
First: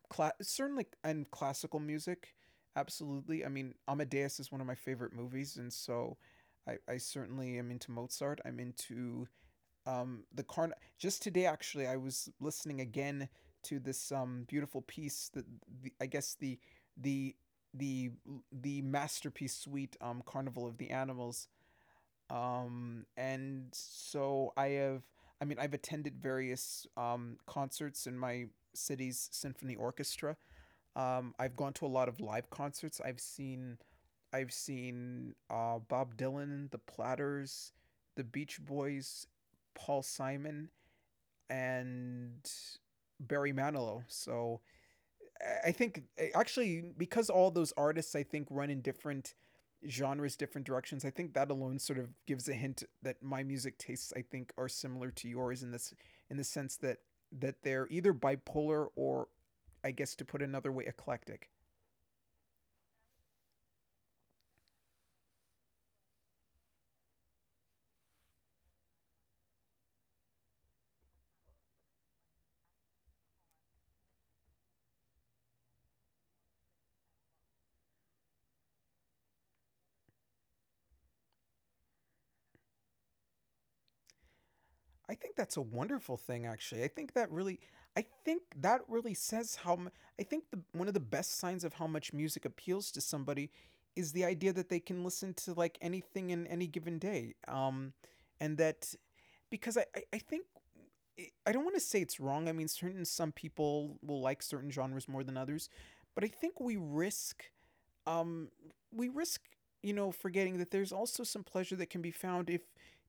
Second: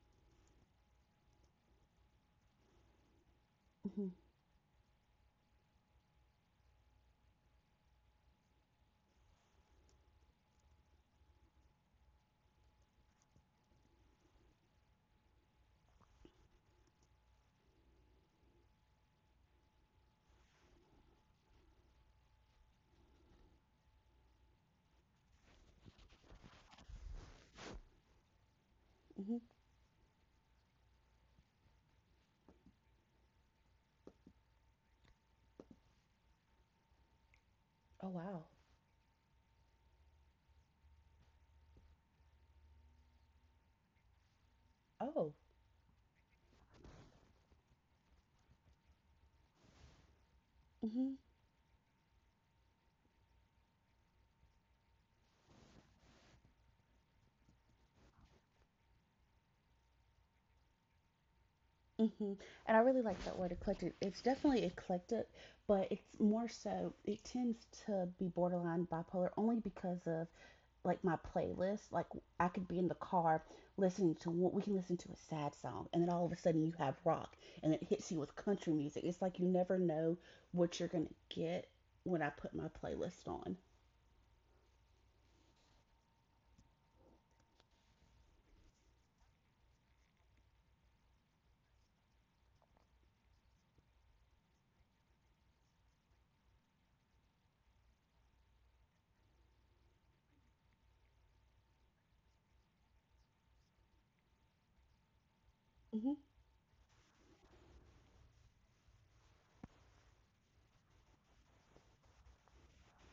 Speaker 1: certainly, and classical music, absolutely. I mean,
Speaker 2: Mm-hmm.
Speaker 1: Amadeus is one of my favorite movies, and so I certainly am into Mozart. I'm into the Carn. Just today, actually, I was listening again to this beautiful piece that the, I guess the the the the masterpiece suite Carnival of the Animals. And so I have, I've attended various concerts in my city's
Speaker 2: Mm-hmm.
Speaker 1: symphony orchestra. I've gone to a lot of live concerts. I've seen Bob Dylan, The Platters,
Speaker 2: Oh,
Speaker 1: The
Speaker 2: wow.
Speaker 1: Beach Boys, Paul Simon, and Barry Manilow. So
Speaker 2: Oh.
Speaker 1: think, actually, because all those artists I think run in different genres, different directions. I
Speaker 2: Mm-hmm.
Speaker 1: think that alone sort of gives a hint that my music tastes I think are similar to yours in the sense that they're either bipolar or I guess to put another way eclectic.
Speaker 2: Hmm. And I really like that word eclectic. It's definitely eclectic, but it's more so, it tends to be borderline bipolar only because of like my playlist. Like I could be in the car listening to, what, we can listen to a sad song, and then all of a sudden you have rock and it hits you with country music. It's like you never know what you're going to get when I put my playlist on.
Speaker 1: I think that's a wonderful thing actually. I think that really says how mu-. I think the one of the best signs of how much music appeals to somebody is the idea that they can listen to like anything in any given day. And that because I think I don't want to say it's wrong. I mean, certain some people will like certain genres more than others,
Speaker 2: Mm-hmm,
Speaker 1: but I think we risk um, we risk forgetting that there's also some pleasure that can be found if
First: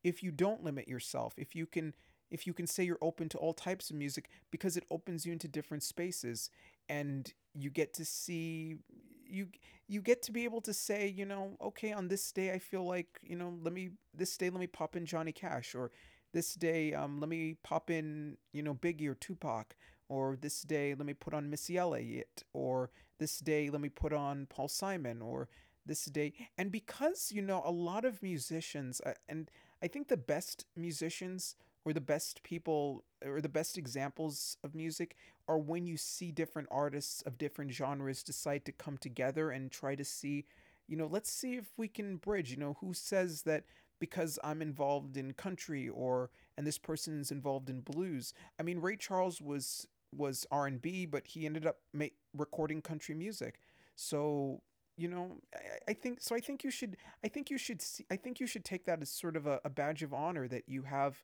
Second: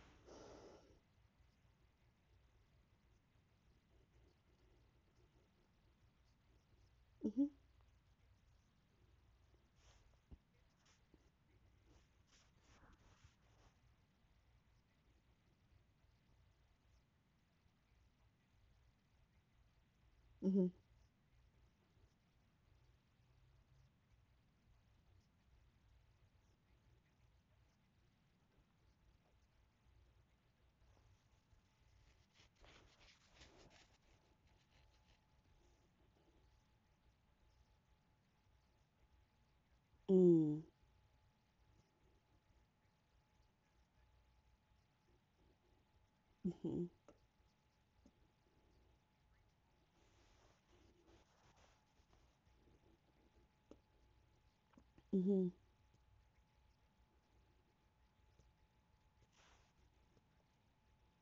Speaker 1: you don't limit yourself if you can say you're open to all types of music because it opens you into different spaces and you you get to be able to say, okay, on this day I feel like, let me, this day let me pop in Johnny Cash or this day, let me pop in, Biggie or Tupac or this
Speaker 2: mm-hmm,
Speaker 1: day let me put on Missy Elliott or this day, let me put on Paul Simon or this day. And because, a lot of musicians, and I think the best musicians or the best people or the best examples of music are when you see different artists of different genres decide to come together and try to
Speaker 2: mm-hmm,
Speaker 1: see,
Speaker 2: mm-hmm,
Speaker 1: let's see if we can bridge, who says that because I'm involved in country or and this person's involved in blues. I mean, Ray Charles was R and B, but he ended up recording country music. So
Speaker 2: mm-hmm.
Speaker 1: I think so. I think you should. I think you should. See, I think you should take that as sort of a badge of honor that you have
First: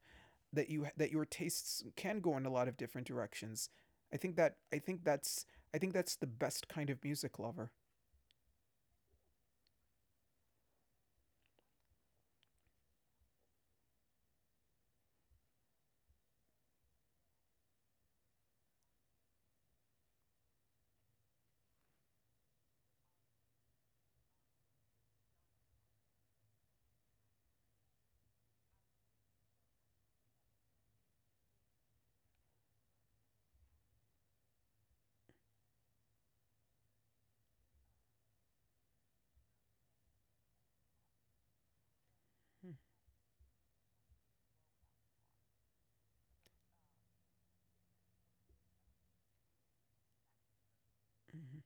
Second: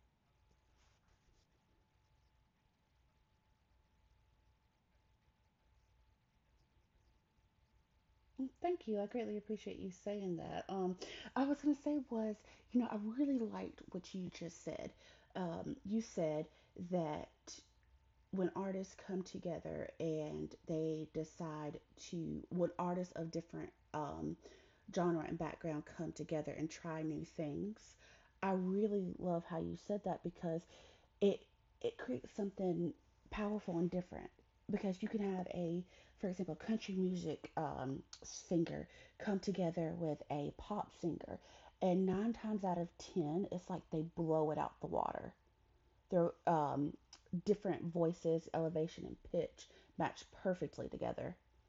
Speaker 1: that your tastes can go in a lot of different directions. I think that I think that's the best kind of music lover.
Speaker 2: Mm, thank you. I greatly appreciate you saying that. I was going to say was, you know, I really liked what you just said. You said that when artists come together and they decide when artists of different genre and background come together and try new things, I really love how you said that because it it creates something powerful and different because you can have a, for example, country music singer come together with a pop singer, and nine times
Speaker 1: Hmm.
Speaker 2: out of ten it's like they blow it out the water. Their different voices elevation and pitch match perfectly together.
Speaker 1: Mm-hmm.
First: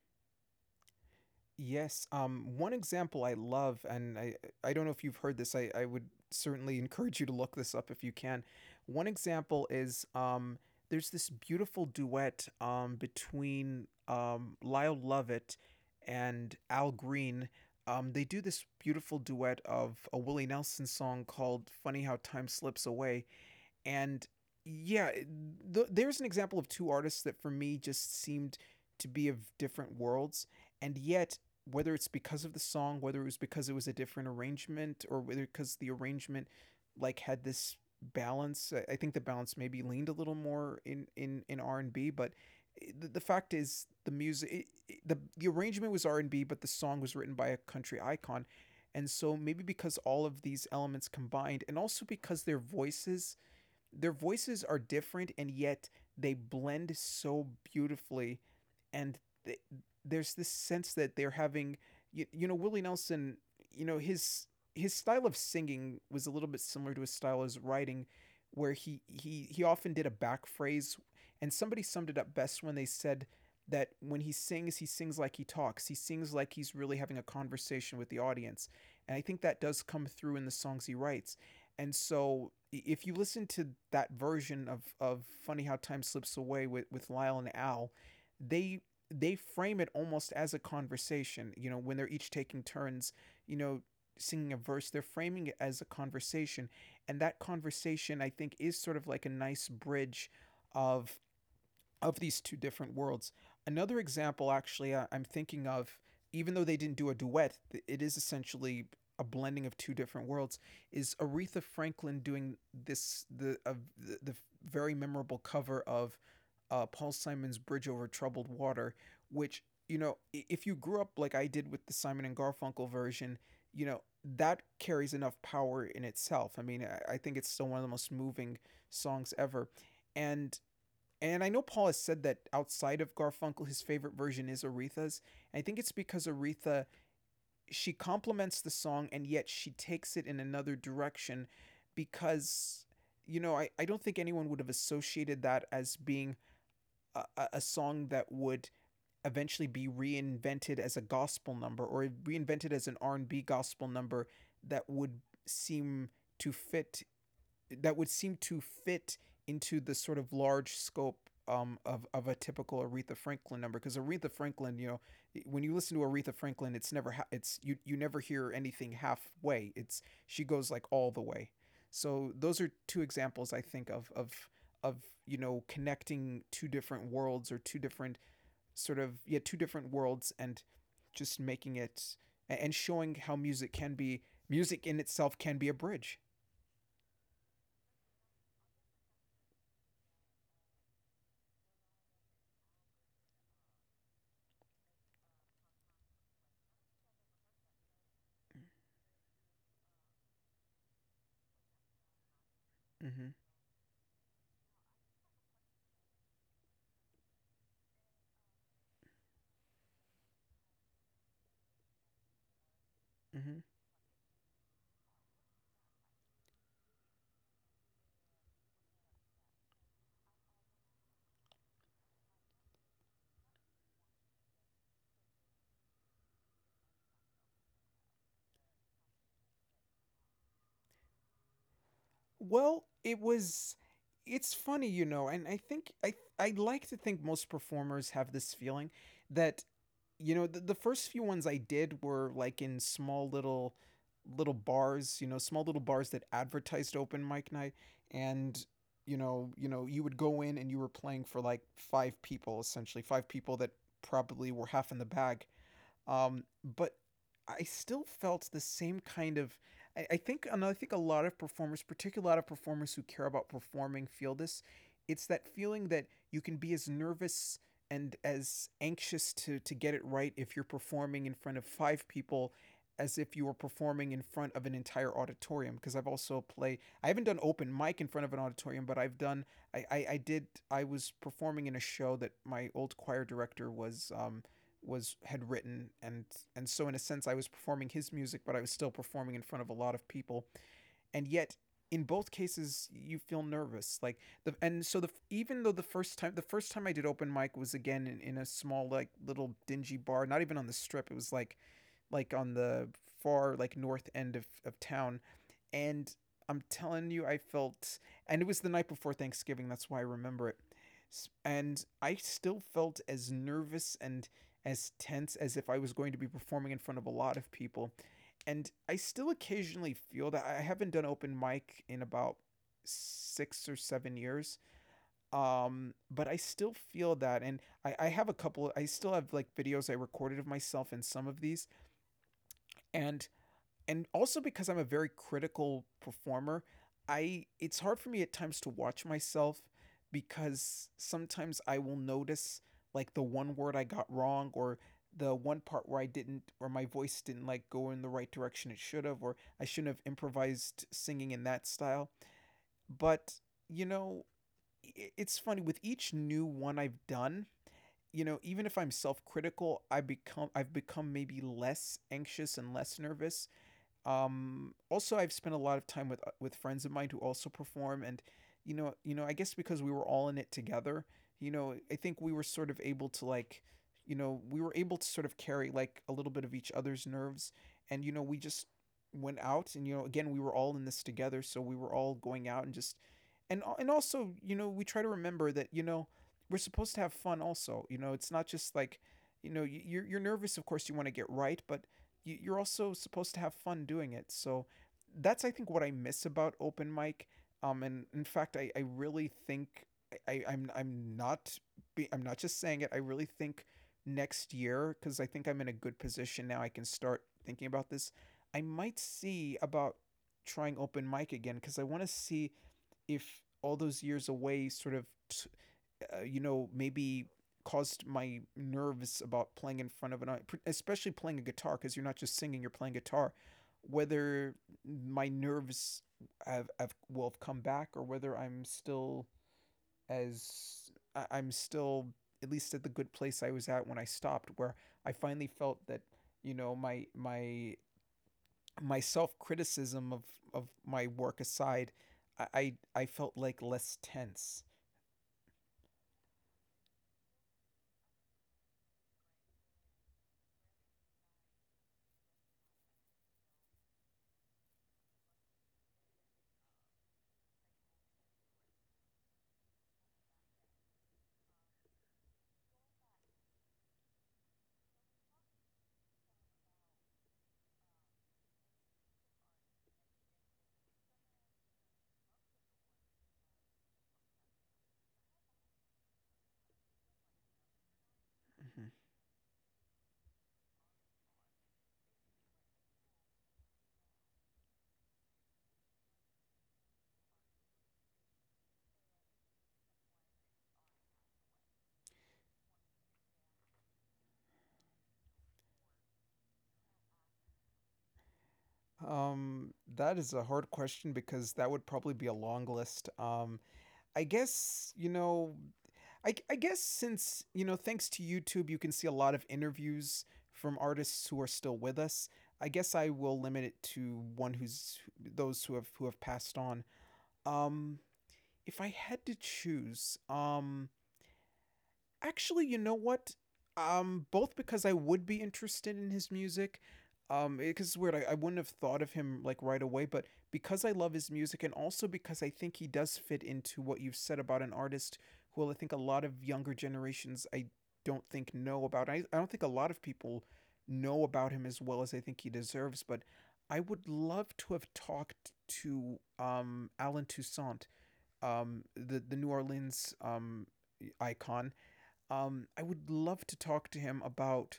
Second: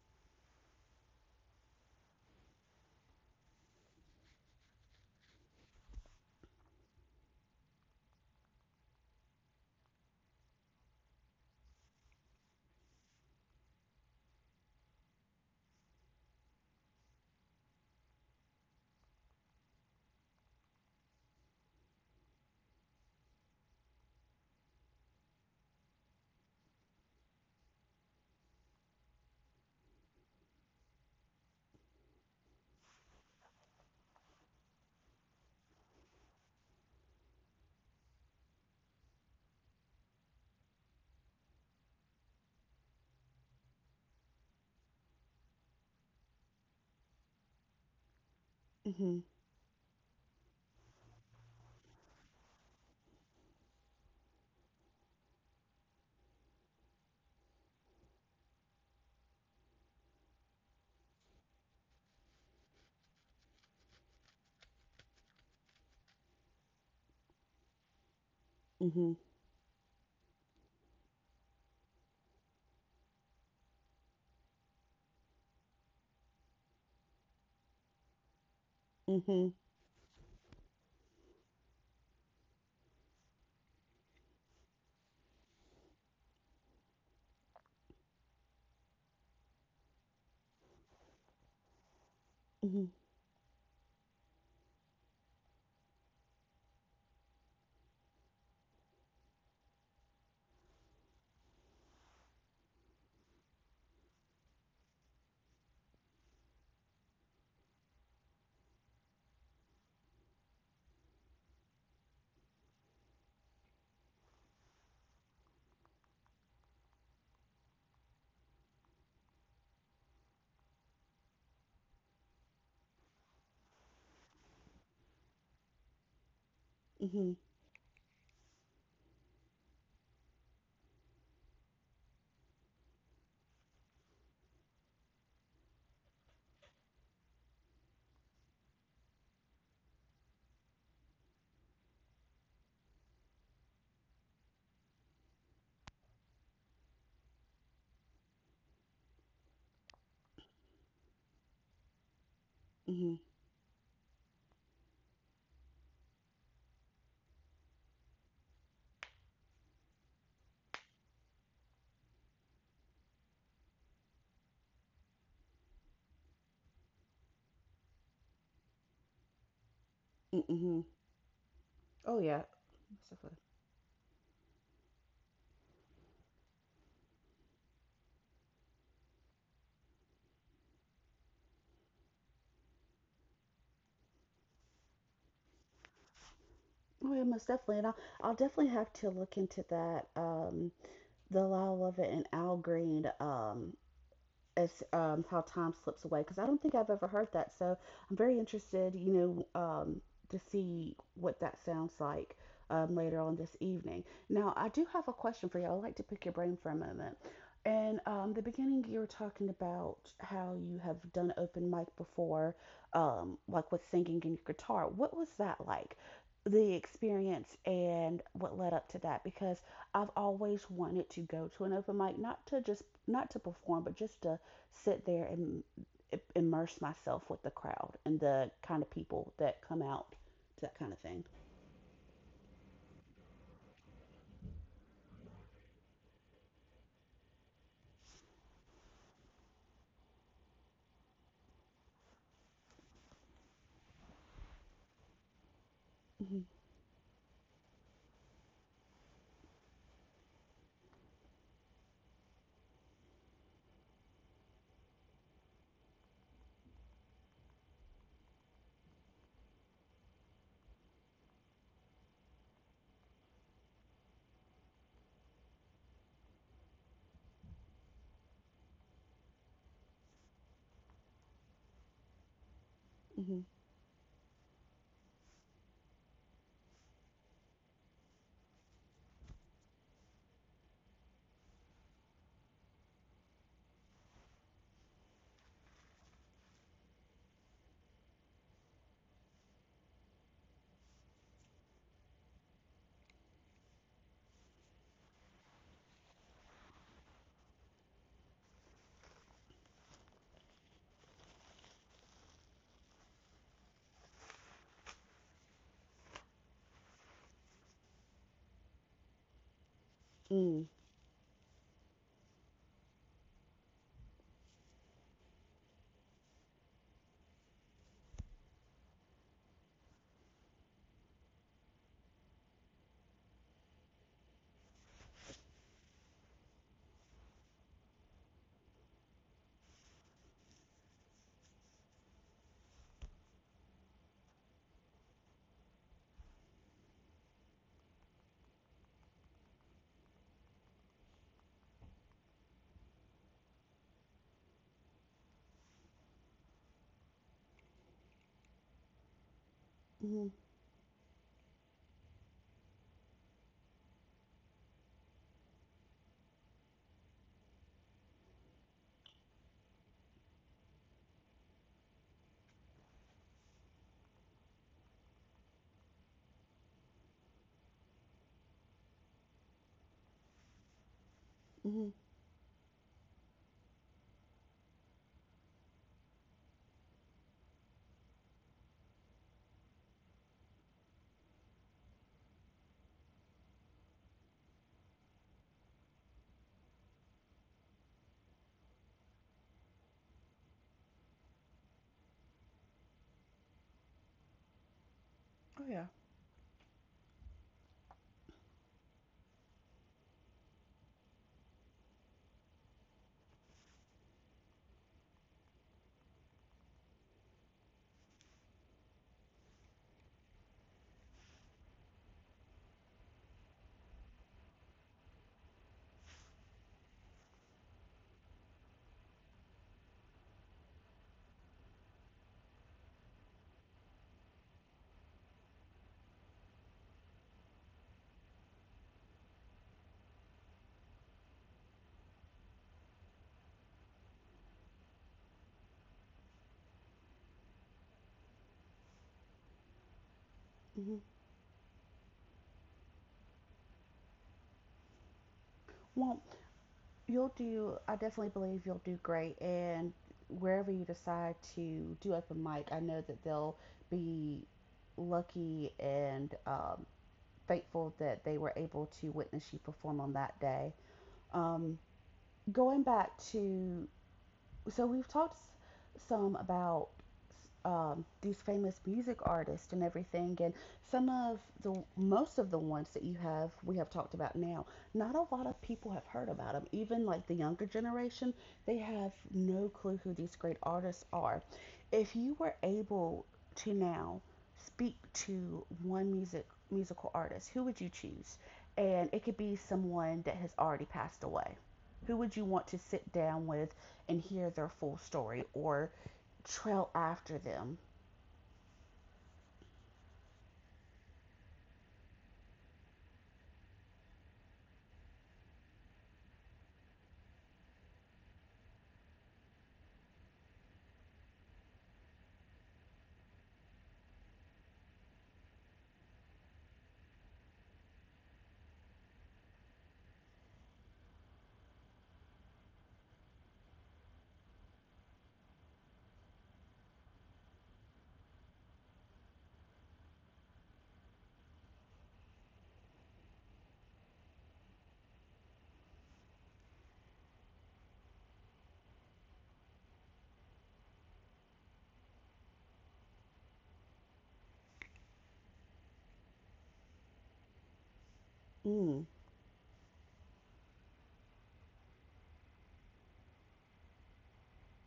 Speaker 1: Yes. One example I love, and I don't know if you've heard this, I would certainly encourage you to look this up if you can. One example is there's this beautiful duet between Lyle Lovett and Al Green. They do this beautiful duet of a Willie Nelson song called Funny How Time Slips Away and yeah, there's an example of two artists that for me just seemed to be of different worlds, and yet whether it's because of the song, whether it was because it was a different arrangement, or whether because the arrangement like had this balance. Think the balance maybe leaned a little more in R&B, but the fact is the music, the the arrangement was R&B, but the song was written by a country icon, and
Speaker 2: Mm-hmm,
Speaker 1: so maybe because all of these elements combined, and also because their voices are different and yet they blend so beautifully and th- there's this sense that they're having you know Willie Nelson, you know his style of singing was a little bit similar to his style as writing, where he
Speaker 2: mm-hmm,
Speaker 1: he he often did a back phrase. And somebody summed it up best when they said that when he sings, he sings like he talks, he sings like he's really having a conversation with the audience. And I think
Speaker 2: mm-hmm,
Speaker 1: that does come through in the songs he writes. And so if you listen to that version of Funny How Time Slips Away with Lyle and Al, they they frame it almost as a conversation. You know, when they're each taking
Speaker 2: mm-hmm,
Speaker 1: turns, you know, singing a verse, they're framing it as a conversation. And that conversation I think is sort of like a nice bridge of these two different worlds. Another example, actually, am thinking of, even though they didn't do a duet, it is essentially a blending of two different worlds. Is Aretha Franklin doing this the of the very memorable cover of Paul Simon's "Bridge Over Troubled Water," which, you know, if you grew up like I did with the Simon and Garfunkel version, you know that carries enough power in itself. I mean, I think
Speaker 2: mm-hmm,
Speaker 1: it's still one of the most moving songs ever, and I know Paul has said that outside of Garfunkel, his favorite version is Aretha's. And I think it's because Aretha, she complements the song and yet she takes it in another direction because, you know, I don't think anyone would have associated that as being a song that would eventually be reinvented as a gospel number or reinvented as an
Speaker 2: mm-hmm,
Speaker 1: R&B gospel number, that would seem to fit that would seem to fit into the sort of large scope of a typical Aretha Franklin number, because Aretha Franklin, you know, when you listen to Aretha Franklin, it's never ha- it's you never hear anything halfway. It's she goes like
Speaker 2: mm-hmm.
Speaker 1: all the way.
Speaker 2: Oh
Speaker 1: So
Speaker 2: yeah,
Speaker 1: those are two
Speaker 2: most definitely.
Speaker 1: examples I think of of you know, connecting two different worlds or two different sort of, yeah, two different worlds, and just making it and showing how music can be, music in itself can be a bridge.
Speaker 2: Oh yeah, most definitely, and I'll definitely have to look into that, the Lyle Lovett and Al Green, as, how time slips away, because I don't think I've ever heard that. So I'm very interested, know, um, to see what that sounds like later
Speaker 1: Mm-hmm.
Speaker 2: on this evening. Now, I do have a question for you. I'd like to pick your brain for a moment. And the beginning, you were talking about how you have done open mic before,
Speaker 1: Mm-hmm.
Speaker 2: like with singing and your guitar. What was that like? The experience and what led up to that? Because I've always wanted to go to an open mic, not to perform, but just to sit there and immerse myself with the crowd and the kind of people that come out to that kind of thing.
Speaker 1: Well, it was, it's funny, you know, and I think I like to think most performers have this feeling that, you know, the first few ones I did were like in small little bars, you know, small little bars that
Speaker 2: Mm-hmm,
Speaker 1: advertised open mic night. And you know, you would go in and you were playing for like five people essentially, five people that probably were half in the bag, but I still felt the same kind of. I think, and I think a lot of performers, particularly a lot of performers who care about performing, feel this. It's that feeling that you can be as nervous and as anxious to get it right if you're performing in front of five people as if
Speaker 2: mm-hmm,
Speaker 1: you were performing in front of an entire auditorium. Because I've also played, I haven't done open mic in front of an auditorium, but I've done, I did, I was performing in a show that my old choir director was had written, and so in a sense I was performing his music, but I was still performing in front of a lot of people. And yet in both cases you feel nervous, like the and so the even though the first time I did open mic was again in a small like little dingy bar, not even on the strip, it was like on the far like north end of town. And I'm telling you, I felt, and it was the night before Thanksgiving, that's why I remember it,
Speaker 2: mm,
Speaker 1: and I still felt as nervous and as tense as if I was going to be performing in front of a lot of people. And I still occasionally feel that. I haven't done open mic in about 6 or 7 years, but I still feel that, and I have a couple, I still have like videos I recorded of myself in some of these. And also because I'm a very critical performer, I it's hard for me at times to watch myself because sometimes I will notice like the one word I got wrong, or the one part where I didn't or my voice didn't like go in the right direction it should have, or I shouldn't have
Speaker 2: mm-hmm,
Speaker 1: improvised singing in that style. But, you know, it's funny, with each new one I've done, you know, even if I'm self-critical, I've become maybe less anxious and less nervous. Also, I've spent a lot of time with friends of mine who also perform, and you know, I guess because we were all in it together, you
Speaker 2: hmm,
Speaker 1: know,
Speaker 2: mm,
Speaker 1: I think we were sort of able to like, you know, we were able to sort of carry like a little bit of each other's nerves, and you know, we just went out, and you know, again, we were all in this together, so we were all going out and just, and also, you know, we try to remember that, you know, we're supposed to have fun also, you know, it's not just like, you know, you're nervous, of course you want to get right, but you're also supposed to have fun doing it. So that's I think what I miss about open mic. And in fact, I really think, I'm not, I'm not just saying it. I really think next year, because I think I'm in a good position now, I can start thinking about this, I might see about trying open mic again, because I want to see if all those years away sort of you know, maybe caused my nerves about playing in front of especially playing a guitar, because you're not just singing, you're playing guitar. Whether my nerves have, will have come back, or whether I'm still as I'm still at least at the good place I was at when I stopped, where I finally felt that, you know, my self criticism of
Speaker 2: mm-hmm.
Speaker 1: my work aside, I, I I felt like less tense.
Speaker 2: Well, I definitely believe you'll do great. And wherever you decide to do open mic, I know that they'll be lucky and faithful that they were able to witness you perform on that day. Um, going back to So we've talked some about these famous music artists and everything, and some of the most of the ones that you have we have talked about now. Not a lot of people have heard about them. Even like the younger generation, they have no clue who these great artists are. If you were able to now speak to one musical artist, who would you choose? And it could be someone that has already passed away. Who would you want to sit down with and hear their full story or trail after them?
Speaker 1: Mhm. That is a hard question because that would probably be a long list. I guess, you know, I guess, since, you know, thanks to YouTube, you can see a lot of interviews from artists who are still with us. I guess I will limit it to one who's those who have passed on. Um, if I had to choose, actually, you know what? Both because I would be interested in his music, because it's weird, I wouldn't have thought of him like right away, but because I love his music, and also because I think he does fit into what you've said about an artist who I think a lot of younger generations I don't think know about. I don't think a lot of people know about him as well as I think he deserves, but I would love to have talked to Alan Toussaint,
Speaker 2: Mm,
Speaker 1: the New Orleans icon. I would love to talk to him about,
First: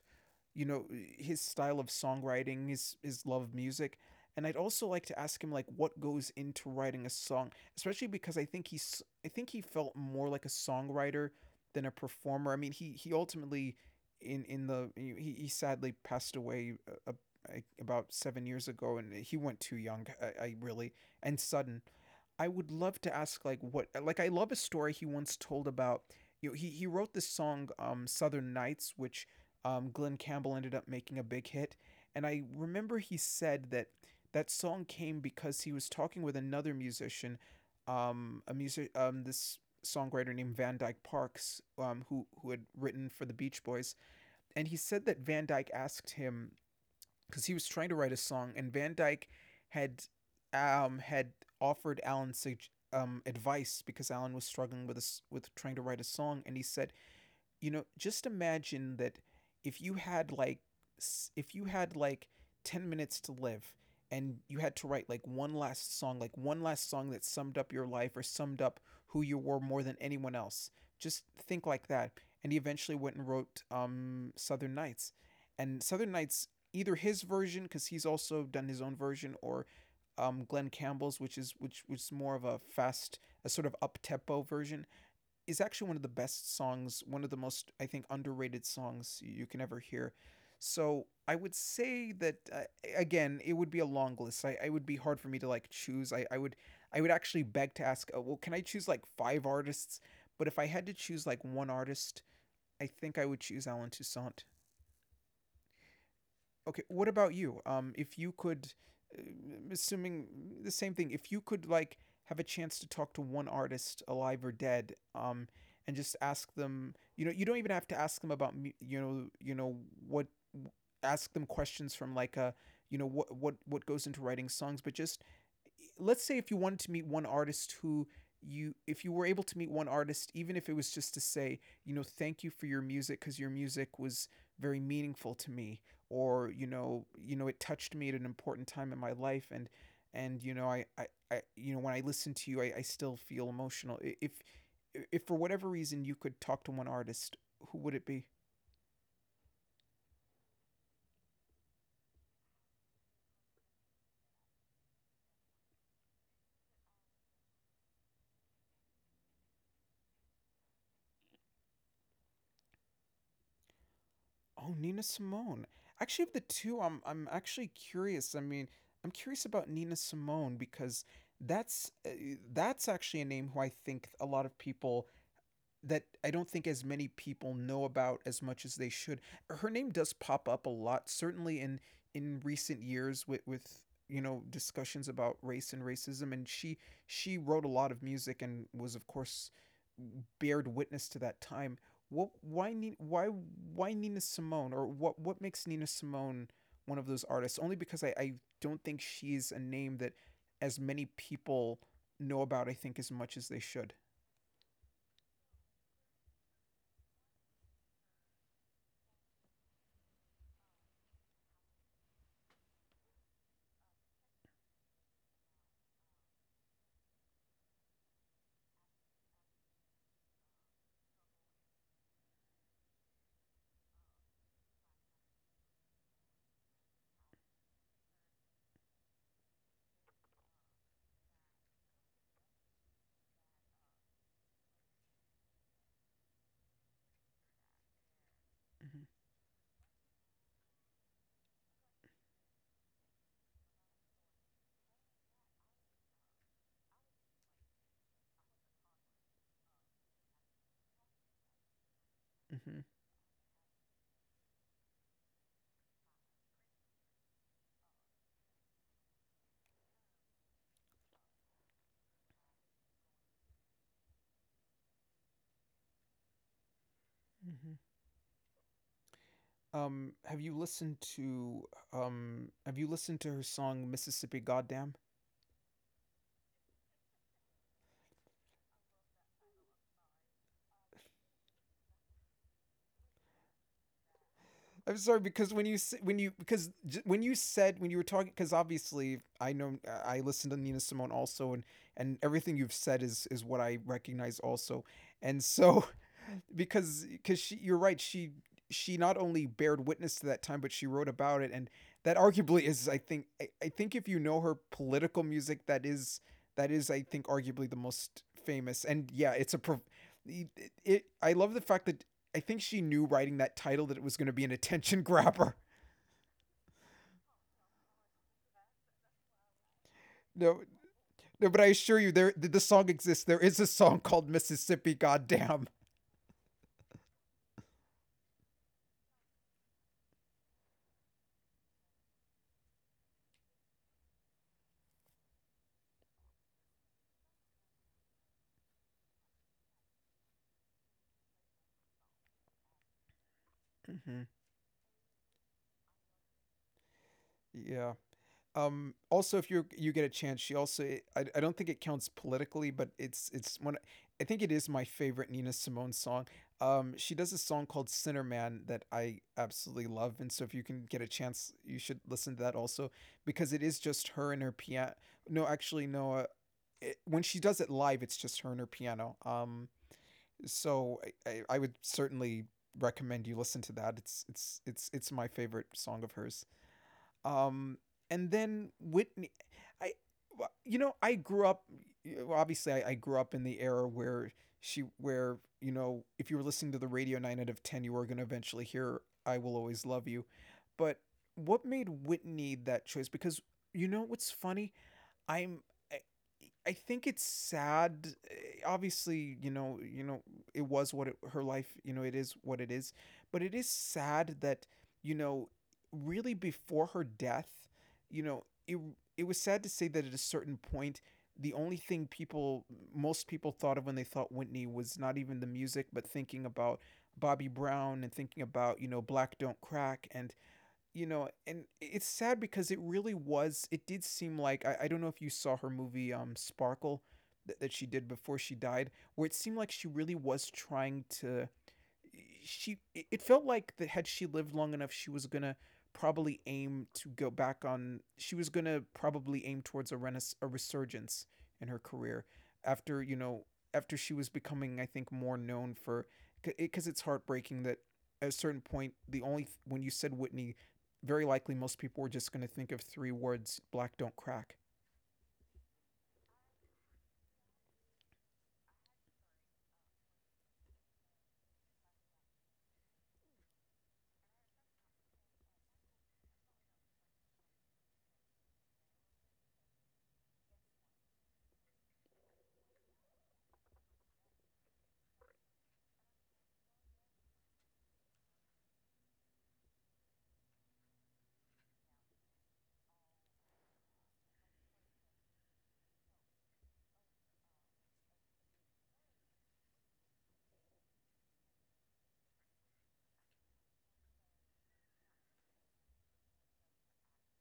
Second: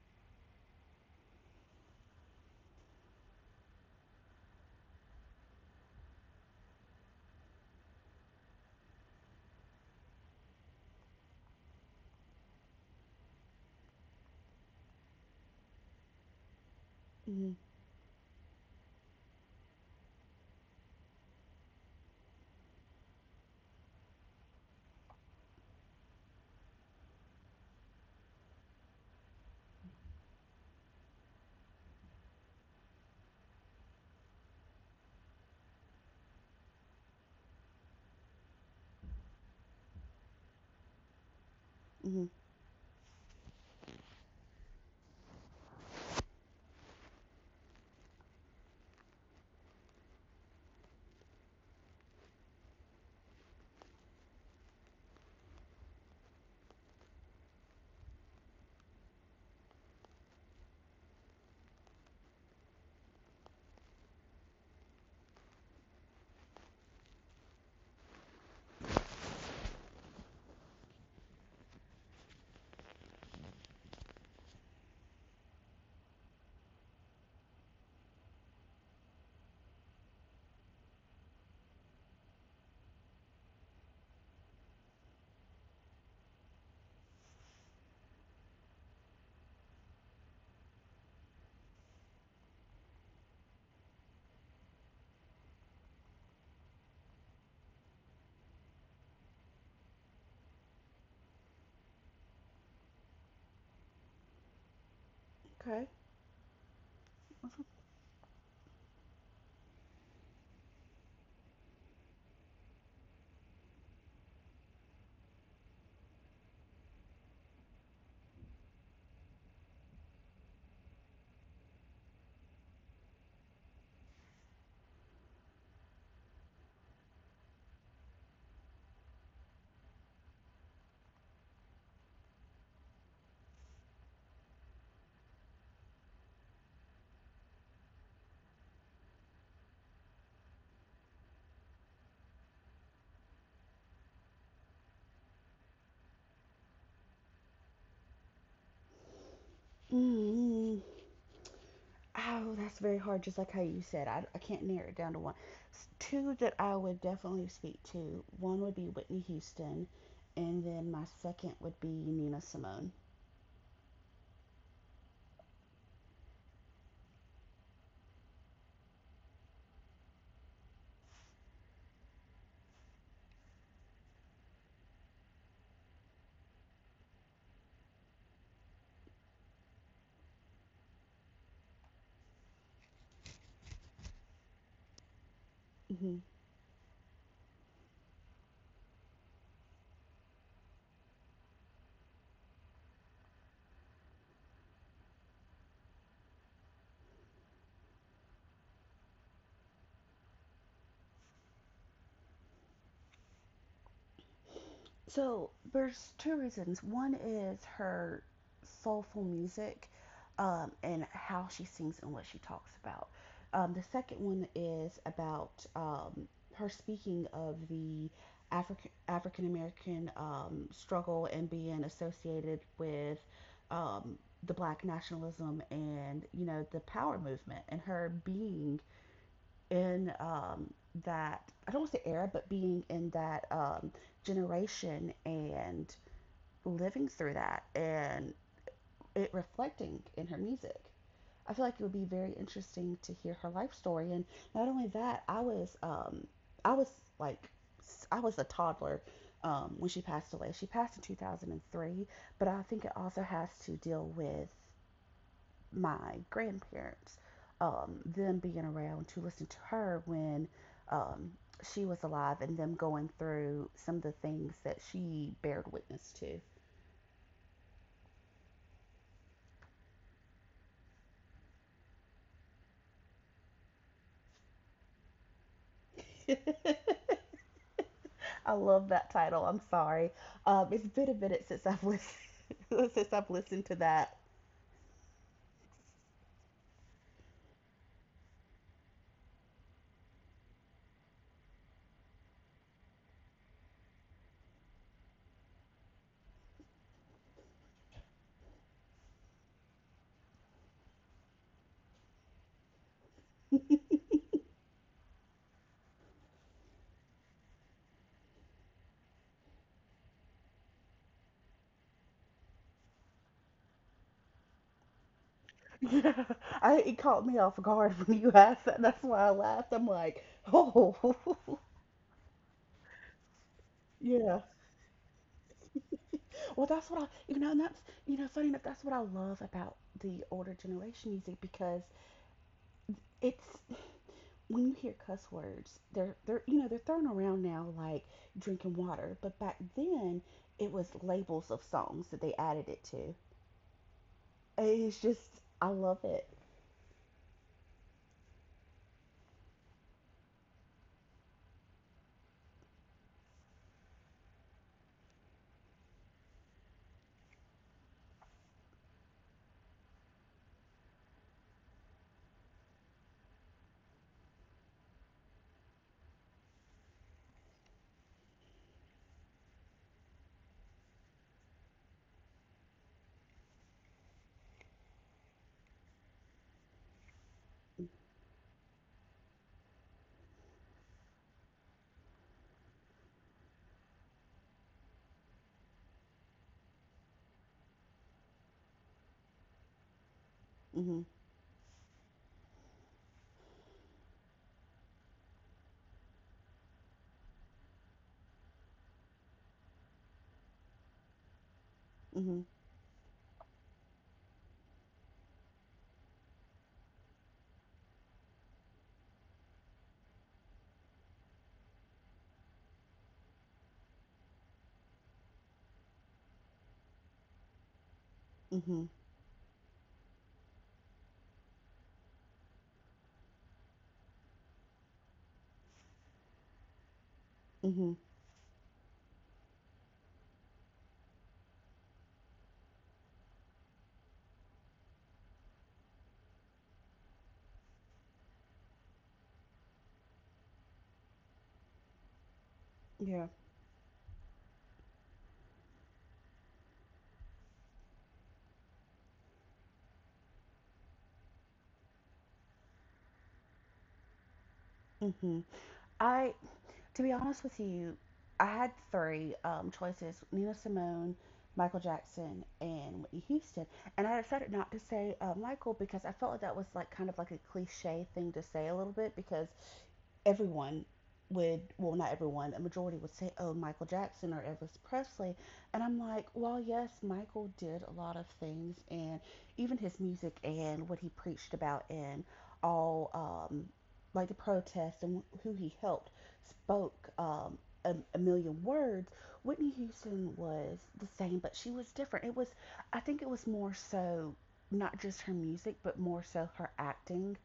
Speaker 1: you know, his style of songwriting, his love of music, and I'd also like to ask him like what goes into writing a song, especially because I think he felt more like a songwriter than a performer. I mean, he ultimately in the he, sadly passed away,
Speaker 2: mm,
Speaker 1: like, about 7 years ago, and he went too young. I really and sudden I would love to ask like what like I love a story he once told about he wrote this song Southern Nights which Glen Campbell ended up making a big hit. And I remember he said that that song came because he was talking with another musician, a music, this songwriter named Van Dyke Parks, um who
Speaker 2: mm.
Speaker 1: who had written for the Beach Boys. And he said that Van Dyke asked him because he was trying to write a song, and Van Dyke had um had offered Alan advice because Alan was struggling with a s with trying to write a song, and he said, you know, just imagine that if you had like if you had like 10 minutes to live, and you had to write like one last song, like one last song that summed up your life or summed up who you were more than anyone else. Just think like that. And he eventually went and wrote Southern Nights. And Southern Nights, either his version, because he's also done his own version, or Glenn Campbell's, which is which was more of a fast, a sort of up tempo version, is actually one of the best songs, one of the most, I think, underrated songs you can ever hear. So I would say that, again, it would be a long list. I would be hard for me to like choose. I would actually beg to ask, well, can I choose like five artists? But if I had to choose like one artist, I think I would choose Alan Toussaint.
Speaker 2: Okay.
Speaker 1: Okay, what about you? If you could, uh, assuming the same thing, if you could like have a chance to talk to one artist, alive or dead, and just ask them, you know, you don't even have to ask them about, you know what, ask them questions from like a, you know, what what goes into writing songs, but just let's say if you wanted to meet one artist who you, if you were able to meet one artist, even if it was just to say, you know, thank you for your music because your music was very meaningful to me, or you know, you know, it touched me at an important time in my life, and I, you know, when I listen to you, I still feel emotional. If for whatever reason you could talk to one artist, who would it be?
Speaker 2: Mm. Oh, that's very hard, just like how you said. I can't narrow it down to one. Two that I would definitely speak to, one would be Whitney Houston, and then my second would be Nina Simone.
Speaker 1: Oh, Nina Simone. Actually, of the two, I'm actually curious. I mean, I'm curious about Nina Simone because that's uh, that's actually a name who I think a lot of people, that I don't think as many people know about as much as they should. Her name does pop up a lot, certainly in recent years with you know, discussions about race and
Speaker 2: Mm-hmm.
Speaker 1: racism, and she wrote a lot of music and was of course bared witness to that time. Why why Nina Simone, or what makes Nina Simone one of those artists? Only because I don't think she's a name that as many people know about, I think, as much as they should.
Speaker 2: So there's two reasons. One is her soulful music, and how she sings and what she talks about. The second one is about her speaking of the African American struggle and being associated with um, the Black nationalism and the power movement and her being in that I don't want to say era, but being in that generation and living through that and
Speaker 1: Mm-hmm.
Speaker 2: it reflecting in her music. I feel like it would be very interesting to hear her life story. And not only that, I was like I was a toddler when she passed away. She passed in 2003, but I
Speaker 1: Mm-hmm.
Speaker 2: think it also has to deal with my grandparents, them being around to listen to her when um, she was alive and them going through some of the things that she bared witness
Speaker 1: Mm-hmm. Have you listened to her song Mississippi Goddamn?
Speaker 2: to. I love that title. I'm sorry. It's been a minute since I've listened since I've listened to that.
Speaker 1: I'm sorry, because when when you, because when you said, when you were talking, because obviously I know I listened to Nina Simone also, and everything you've said is what I recognize also. And so, because she, you're right, she not only bared witness to that time, but she wrote about it, and that arguably is, I think, I think, if you know her political music, that is that is, I think, arguably the most famous. And yeah, it's a pro- it, it, I love the fact that I think she knew writing that title that it was going to be an attention grabber.
Speaker 2: Yeah, it caught me off guard when you asked that. That's why I laughed. I'm like,
Speaker 1: No,
Speaker 2: oh,
Speaker 1: no, but I assure you, there, the song exists, there is a song called
Speaker 2: yeah.
Speaker 1: Mississippi goddamn.
Speaker 2: Well, that's what funny enough, that's what I love about the older generation music because it's when you hear cuss words, they're you know they're thrown around now like drinking water, but back then it was labels of songs that they added it to.
Speaker 1: Mm-hmm.
Speaker 2: It's just I love it.
Speaker 1: Yeah. Also, if you get a chance, she also, I don't think it counts politically, but it's one, I think it is my favorite Nina Simone song. She does a song called Sinner Man that I absolutely love, and so if you can get a chance, you should listen to that also, because it is just her and her piano. No, actually, no. It, when she does it live, it's just her and her piano. So I would certainly recommend you listen to that. It's my favorite song of hers. Um, and then Whitney, I, well, you know, I grew up. Well, obviously, I grew up in the era where she, where you know, if you were listening to the radio, nine out of ten, you were going to eventually hear "I Will Always Love You." But
Speaker 2: Mhm,
Speaker 1: what made Whitney that choice? Because you know what's funny? I'm I, think it's sad. Eh, obviously, you know, it was what it, her life, you know, it is
Speaker 2: mhm,
Speaker 1: what it is, but it is sad that, you know, really before her death, you know, it was sad to say that at a certain point the only thing people, most people thought of when they thought Whitney was not even the music, but thinking about Bobby Brown, and thinking about,
Speaker 2: mhm,
Speaker 1: you know, Black Don't Crack and you know, and it's sad because it really was. It did seem like I don't know if you saw her movie, Sparkle, that she
Speaker 2: mhm.
Speaker 1: did before she died, where it seemed like she really was trying to, she it felt like that had she lived long enough, she was gonna probably aim to go back on, she was gonna probably aim towards a renaissance, a resurgence in her career after, you
Speaker 2: Yeah.
Speaker 1: know, after she was becoming, I think, more known for, because it's heartbreaking that at a certain point the only when you said Whitney, very likely most people were just going to think of three words: Black Don't Crack.
Speaker 2: Mhm. I, to be honest with you, I had three choices: Nina Simone, Michael Jackson, and Whitney Houston. And I decided not to say Michael because I felt like that was kind of a cliche thing to say a little bit because everyone would well not everyone a majority would say, oh, Michael Jackson or Elvis Presley, and I'm like, well, yes, Michael did a lot of things and even his music and what he preached about and all, like the protests and who he helped, spoke a million words. Whitney Houston was the same, but she was different. I think it was more so not just her music, but more so her acting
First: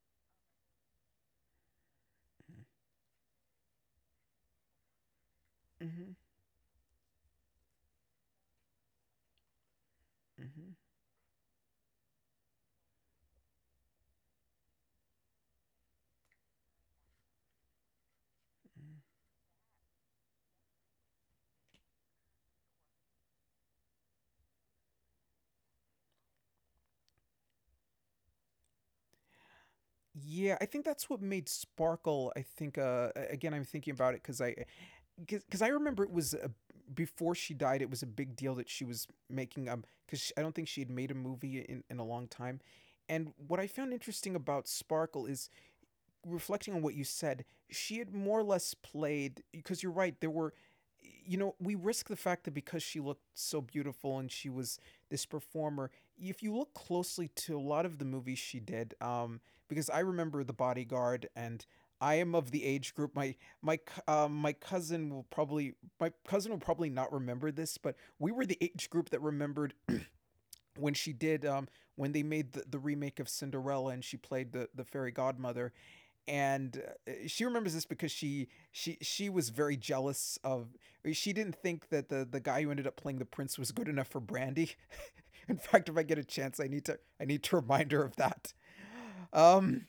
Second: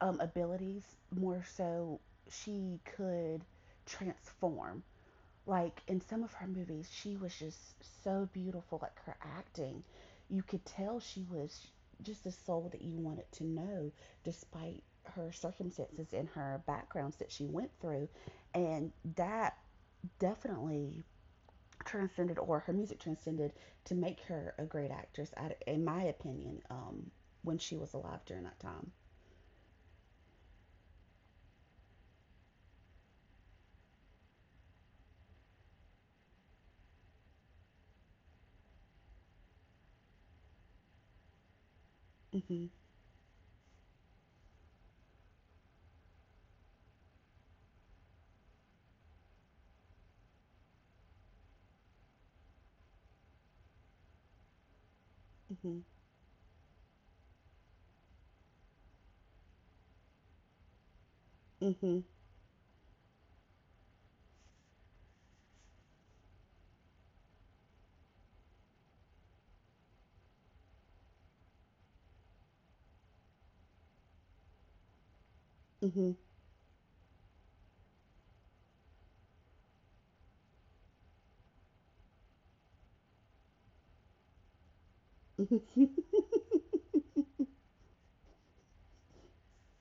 Speaker 2: abilities. More so, she could transform. Like, in
Speaker 1: Mm-hmm.
Speaker 2: some of her movies, she was just so beautiful. Like, her acting, you could
Speaker 1: Mm-hmm.
Speaker 2: tell she was just a soul that you wanted to know, despite her circumstances and her backgrounds that she went through. And
Speaker 1: Mm-hmm.
Speaker 2: that definitely transcended, or her music transcended, to make her a great actress, in my opinion, when she was alive during that time.
Speaker 1: Yeah, I think that's what made Sparkle. I think, uh, again, I'm thinking about it because i, because I remember it was a, before she died. It was a big deal that she was making, um, because I don't think she had made a movie in a long time.
Speaker 2: Hmm.
Speaker 1: And what I found interesting about Sparkle is, reflecting on what you said, she had more or less played, because you're right. There were, you know, we risk the fact that because she looked so beautiful, and she was this
Speaker 2: Hmm.
Speaker 1: performer. If you look closely to a lot of the movies she did, because I remember The Bodyguard, and.
Speaker 2: Hmm.
Speaker 1: I am of the age group. My my cousin will probably not remember this, but we were the age group that remembered when she did, when they made the remake of Cinderella, and she played the fairy godmother.
Speaker 2: Hmm.
Speaker 1: And she remembers this because she she was very jealous of, eh, she didn't think that the guy who ended up playing the prince was good enough for Brandy. In fact,
Speaker 2: Hmm.
Speaker 1: if I get a chance, I need to remind her of that. Um,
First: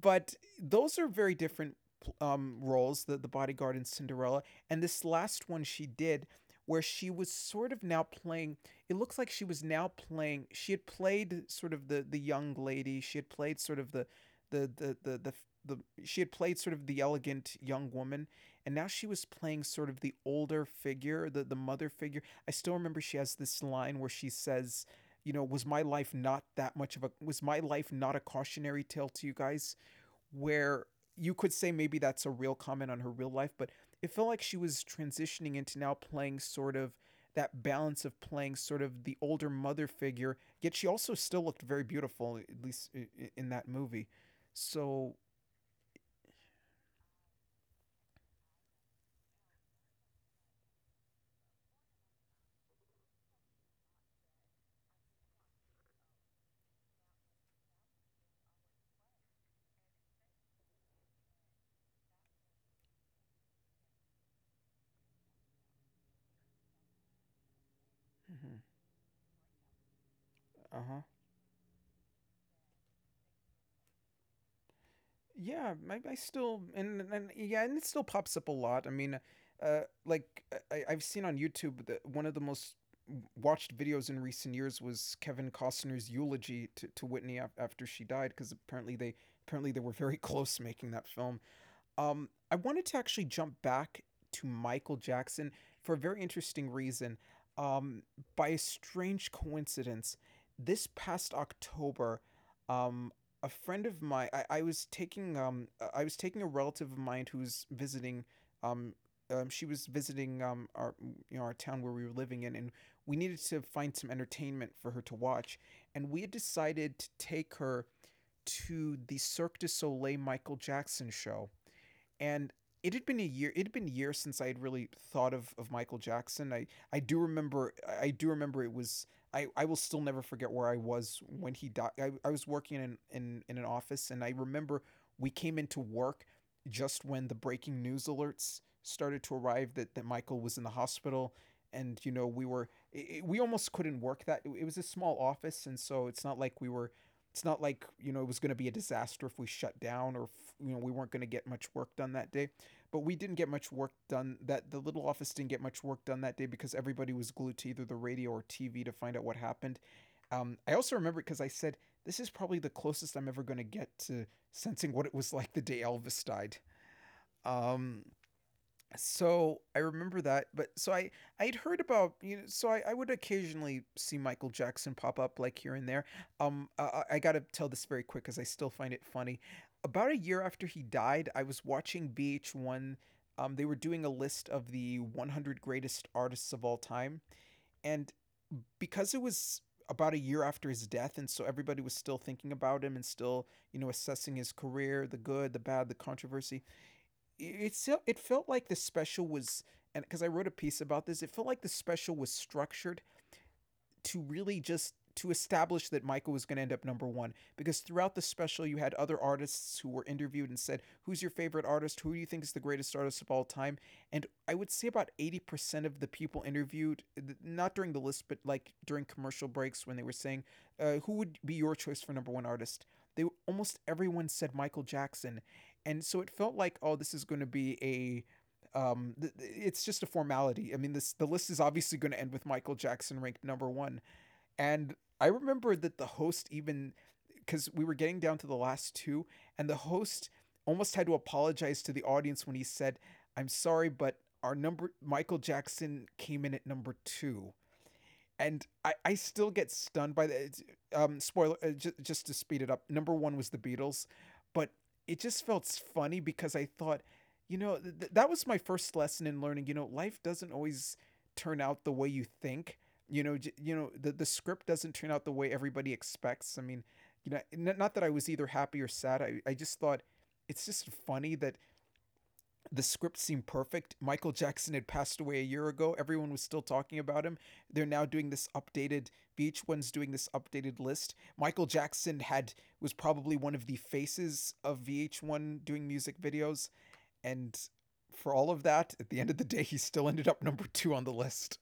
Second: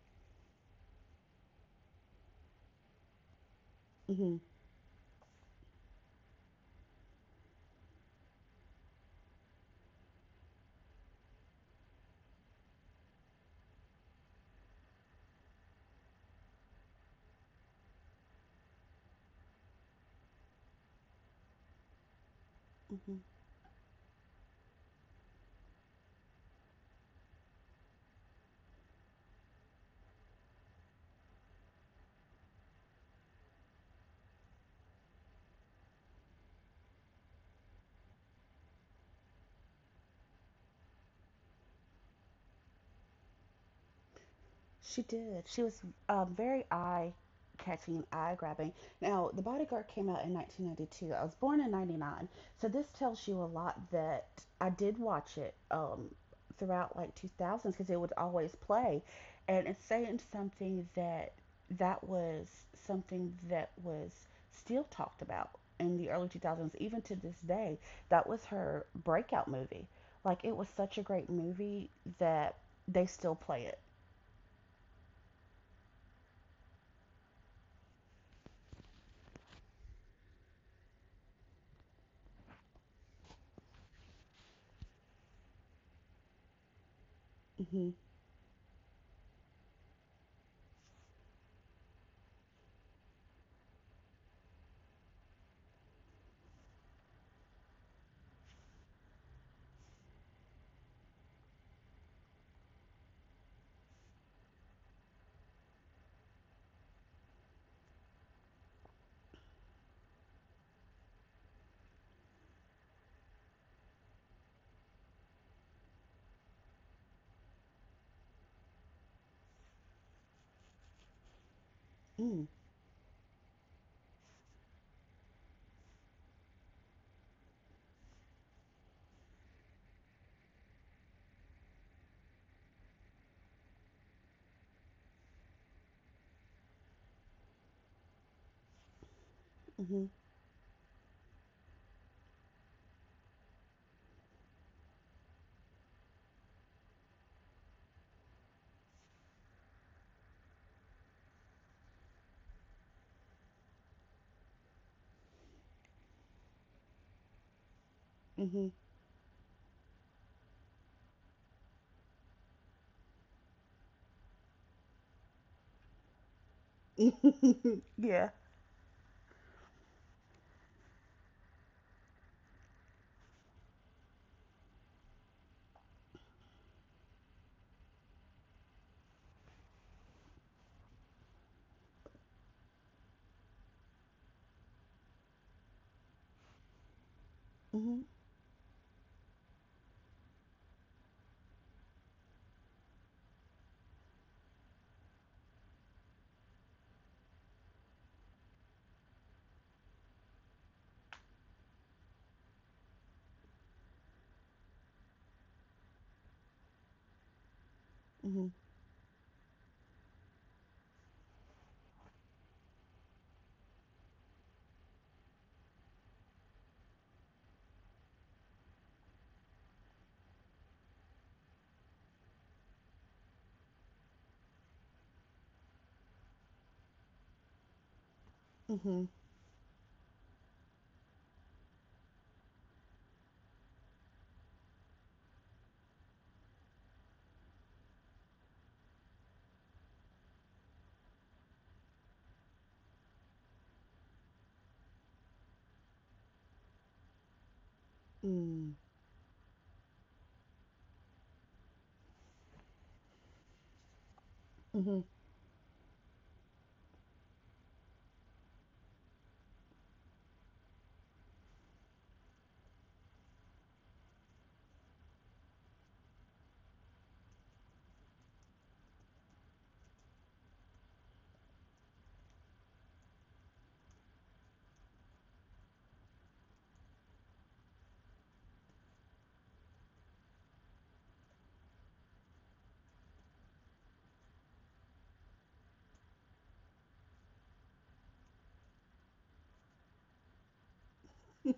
Speaker 1: but those are very different, roles, the Bodyguard and
Speaker 2: Hmm.
Speaker 1: Cinderella, and this last one she did, where she was sort of now playing, it looks like she was now playing, she had played sort of the young lady, she had played sort of the the the the, the the, she had played sort of the elegant young woman, and now she was playing sort of the older figure, the mother figure. I still remember she
Speaker 2: Hmm.
Speaker 1: has this line where she says, you know, was my life not a cautionary tale to you guys? Where you could say maybe that's a real comment on her real life, but it felt like she was transitioning into now playing sort of that balance of playing sort of the older mother figure, yet she also still looked very beautiful, at least in that movie.
Speaker 2: She
Speaker 1: So,
Speaker 2: did. She was, very eye catching, eye grabbing. Now, The Bodyguard came out in 1992. I was born in 99. So this tells you a lot that I did watch it throughout like 2000s because it would always play. And it's saying something that that was something that was still talked about in the early 2000s, even to this day. That was her breakout movie. Like, it was
Speaker 1: uh huh.
Speaker 2: such a great movie that they still play it.
Speaker 1: Yeah, I still, and yeah, and it still pops up a lot. I mean, like, I've seen on YouTube that one of the most watched videos in recent years was Kevin Costner's eulogy to Whitney after
Speaker 2: Hmm.
Speaker 1: she died, because apparently they, apparently they were very close making that film. Um, I wanted to actually jump back to Michael Jackson for a very interesting reason. Um, by a strange coincidence, this past October, um, a friend of mine, I was taking, I was taking a relative of mine who's visiting, um, she was visiting our, our town where we were living in, and we needed to find some entertainment for her to watch, and we had decided to take her to the Cirque du Soleil Michael Jackson show,
Speaker 2: Mm,
Speaker 1: and it had been years since I had really thought of Michael Jackson. I do remember I do remember it was, I will still never forget where I was when he died. I was working in, in an office, and I remember we came into work just when the breaking news alerts started to arrive, that
Speaker 2: mhm,
Speaker 1: Michael was in the hospital. And you know, we almost couldn't work. That It was a small office, and so it's not like we were, it's not like, you know, it was going to be a disaster if we shut down, or if, you know, we weren't going to get much work done that day. But we didn't get much work done, that the little office didn't get much work done that day, because everybody was glued to either the radio or
Speaker 2: mhm.
Speaker 1: TV to find out what happened. I also remember because I said this is probably the closest I'm ever going to get to sensing what it was like the day Elvis died. um,
Speaker 2: Yeah.
Speaker 1: so I remember that, but I'd heard about, you know, I would occasionally see Michael Jackson pop up like here and there. I gotta tell this very quick because I still find it funny. About a year after he died, I was watching BH1. They were doing a list of the 100 greatest artists of all time,
Speaker 2: Mhm,
Speaker 1: and because it was about a year after his death, and so everybody was still thinking about him and still, you know, assessing his career, the good, the bad, the controversy. It felt like the special was, and because I wrote a piece about this, it felt like the special was structured to really just to establish that Michael was going to end up number one, because throughout the
Speaker 2: mhm,
Speaker 1: special you had other artists who were interviewed and said, who's your favorite artist, who do you think is the greatest artist of all time? And I would say about 80% of the people interviewed, not during the list but like during commercial breaks, when they were saying, who would be your choice for number one artist, they, almost everyone said Michael Jackson. And so it felt like, oh, this is going to be a,
Speaker 2: mhm,
Speaker 1: it's just a formality. I mean, this the list is obviously going to end with Michael Jackson ranked number one. And I remember that the host, even because we were getting down to the last two, and the host almost had to apologize to the audience when he said, "I'm sorry, but our number Michael Jackson came in at number two." And
Speaker 2: mm,
Speaker 1: I still get stunned by the spoiler. Just to speed it up, number one was the Beatles. But
Speaker 2: mhm,
Speaker 1: it just felt funny because I thought, you know, that was my first lesson in learning, you know, life doesn't always turn out the way you think. You know, you know, the script doesn't turn out the way everybody expects. I mean, you know, not that I was either happy or sad. I just thought it's just funny that the script seemed perfect. Michael Jackson had passed away a year ago. Everyone was still talking about him. They're now doing this updated, VH1's doing this updated list. Michael Jackson had, was probably one of the faces of VH1 doing music videos, and for all of that, at the end of the day he still ended up number 2 on the list.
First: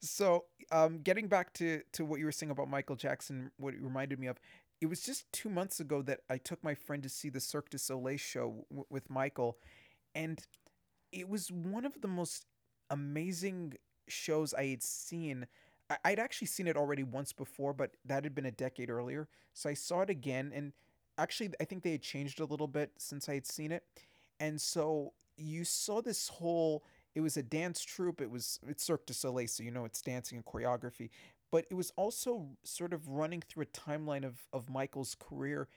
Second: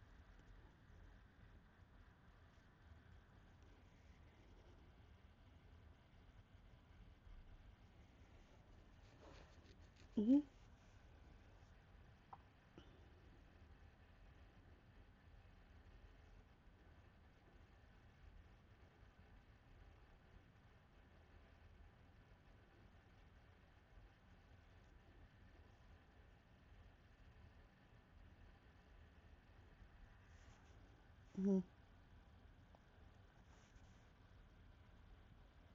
Speaker 1: So, getting back to what you were saying about Michael Jackson, what it reminded me of, it was just 2 months ago that I took my friend to see the Cirque du Soleil show with Michael,
Speaker 2: mhm,
Speaker 1: and it was one of the most amazing shows I had seen. I- would actually seen it already once before, but that had been a decade earlier. So I saw it again, and actually, I think they had changed a little bit since I had seen it. And so you saw this whole. It was a dance troupe. It's Cirque du Soleil, so you know it's dancing and choreography.
Speaker 2: mhm,
Speaker 1: But it was also sort of running through a timeline of Michael's career,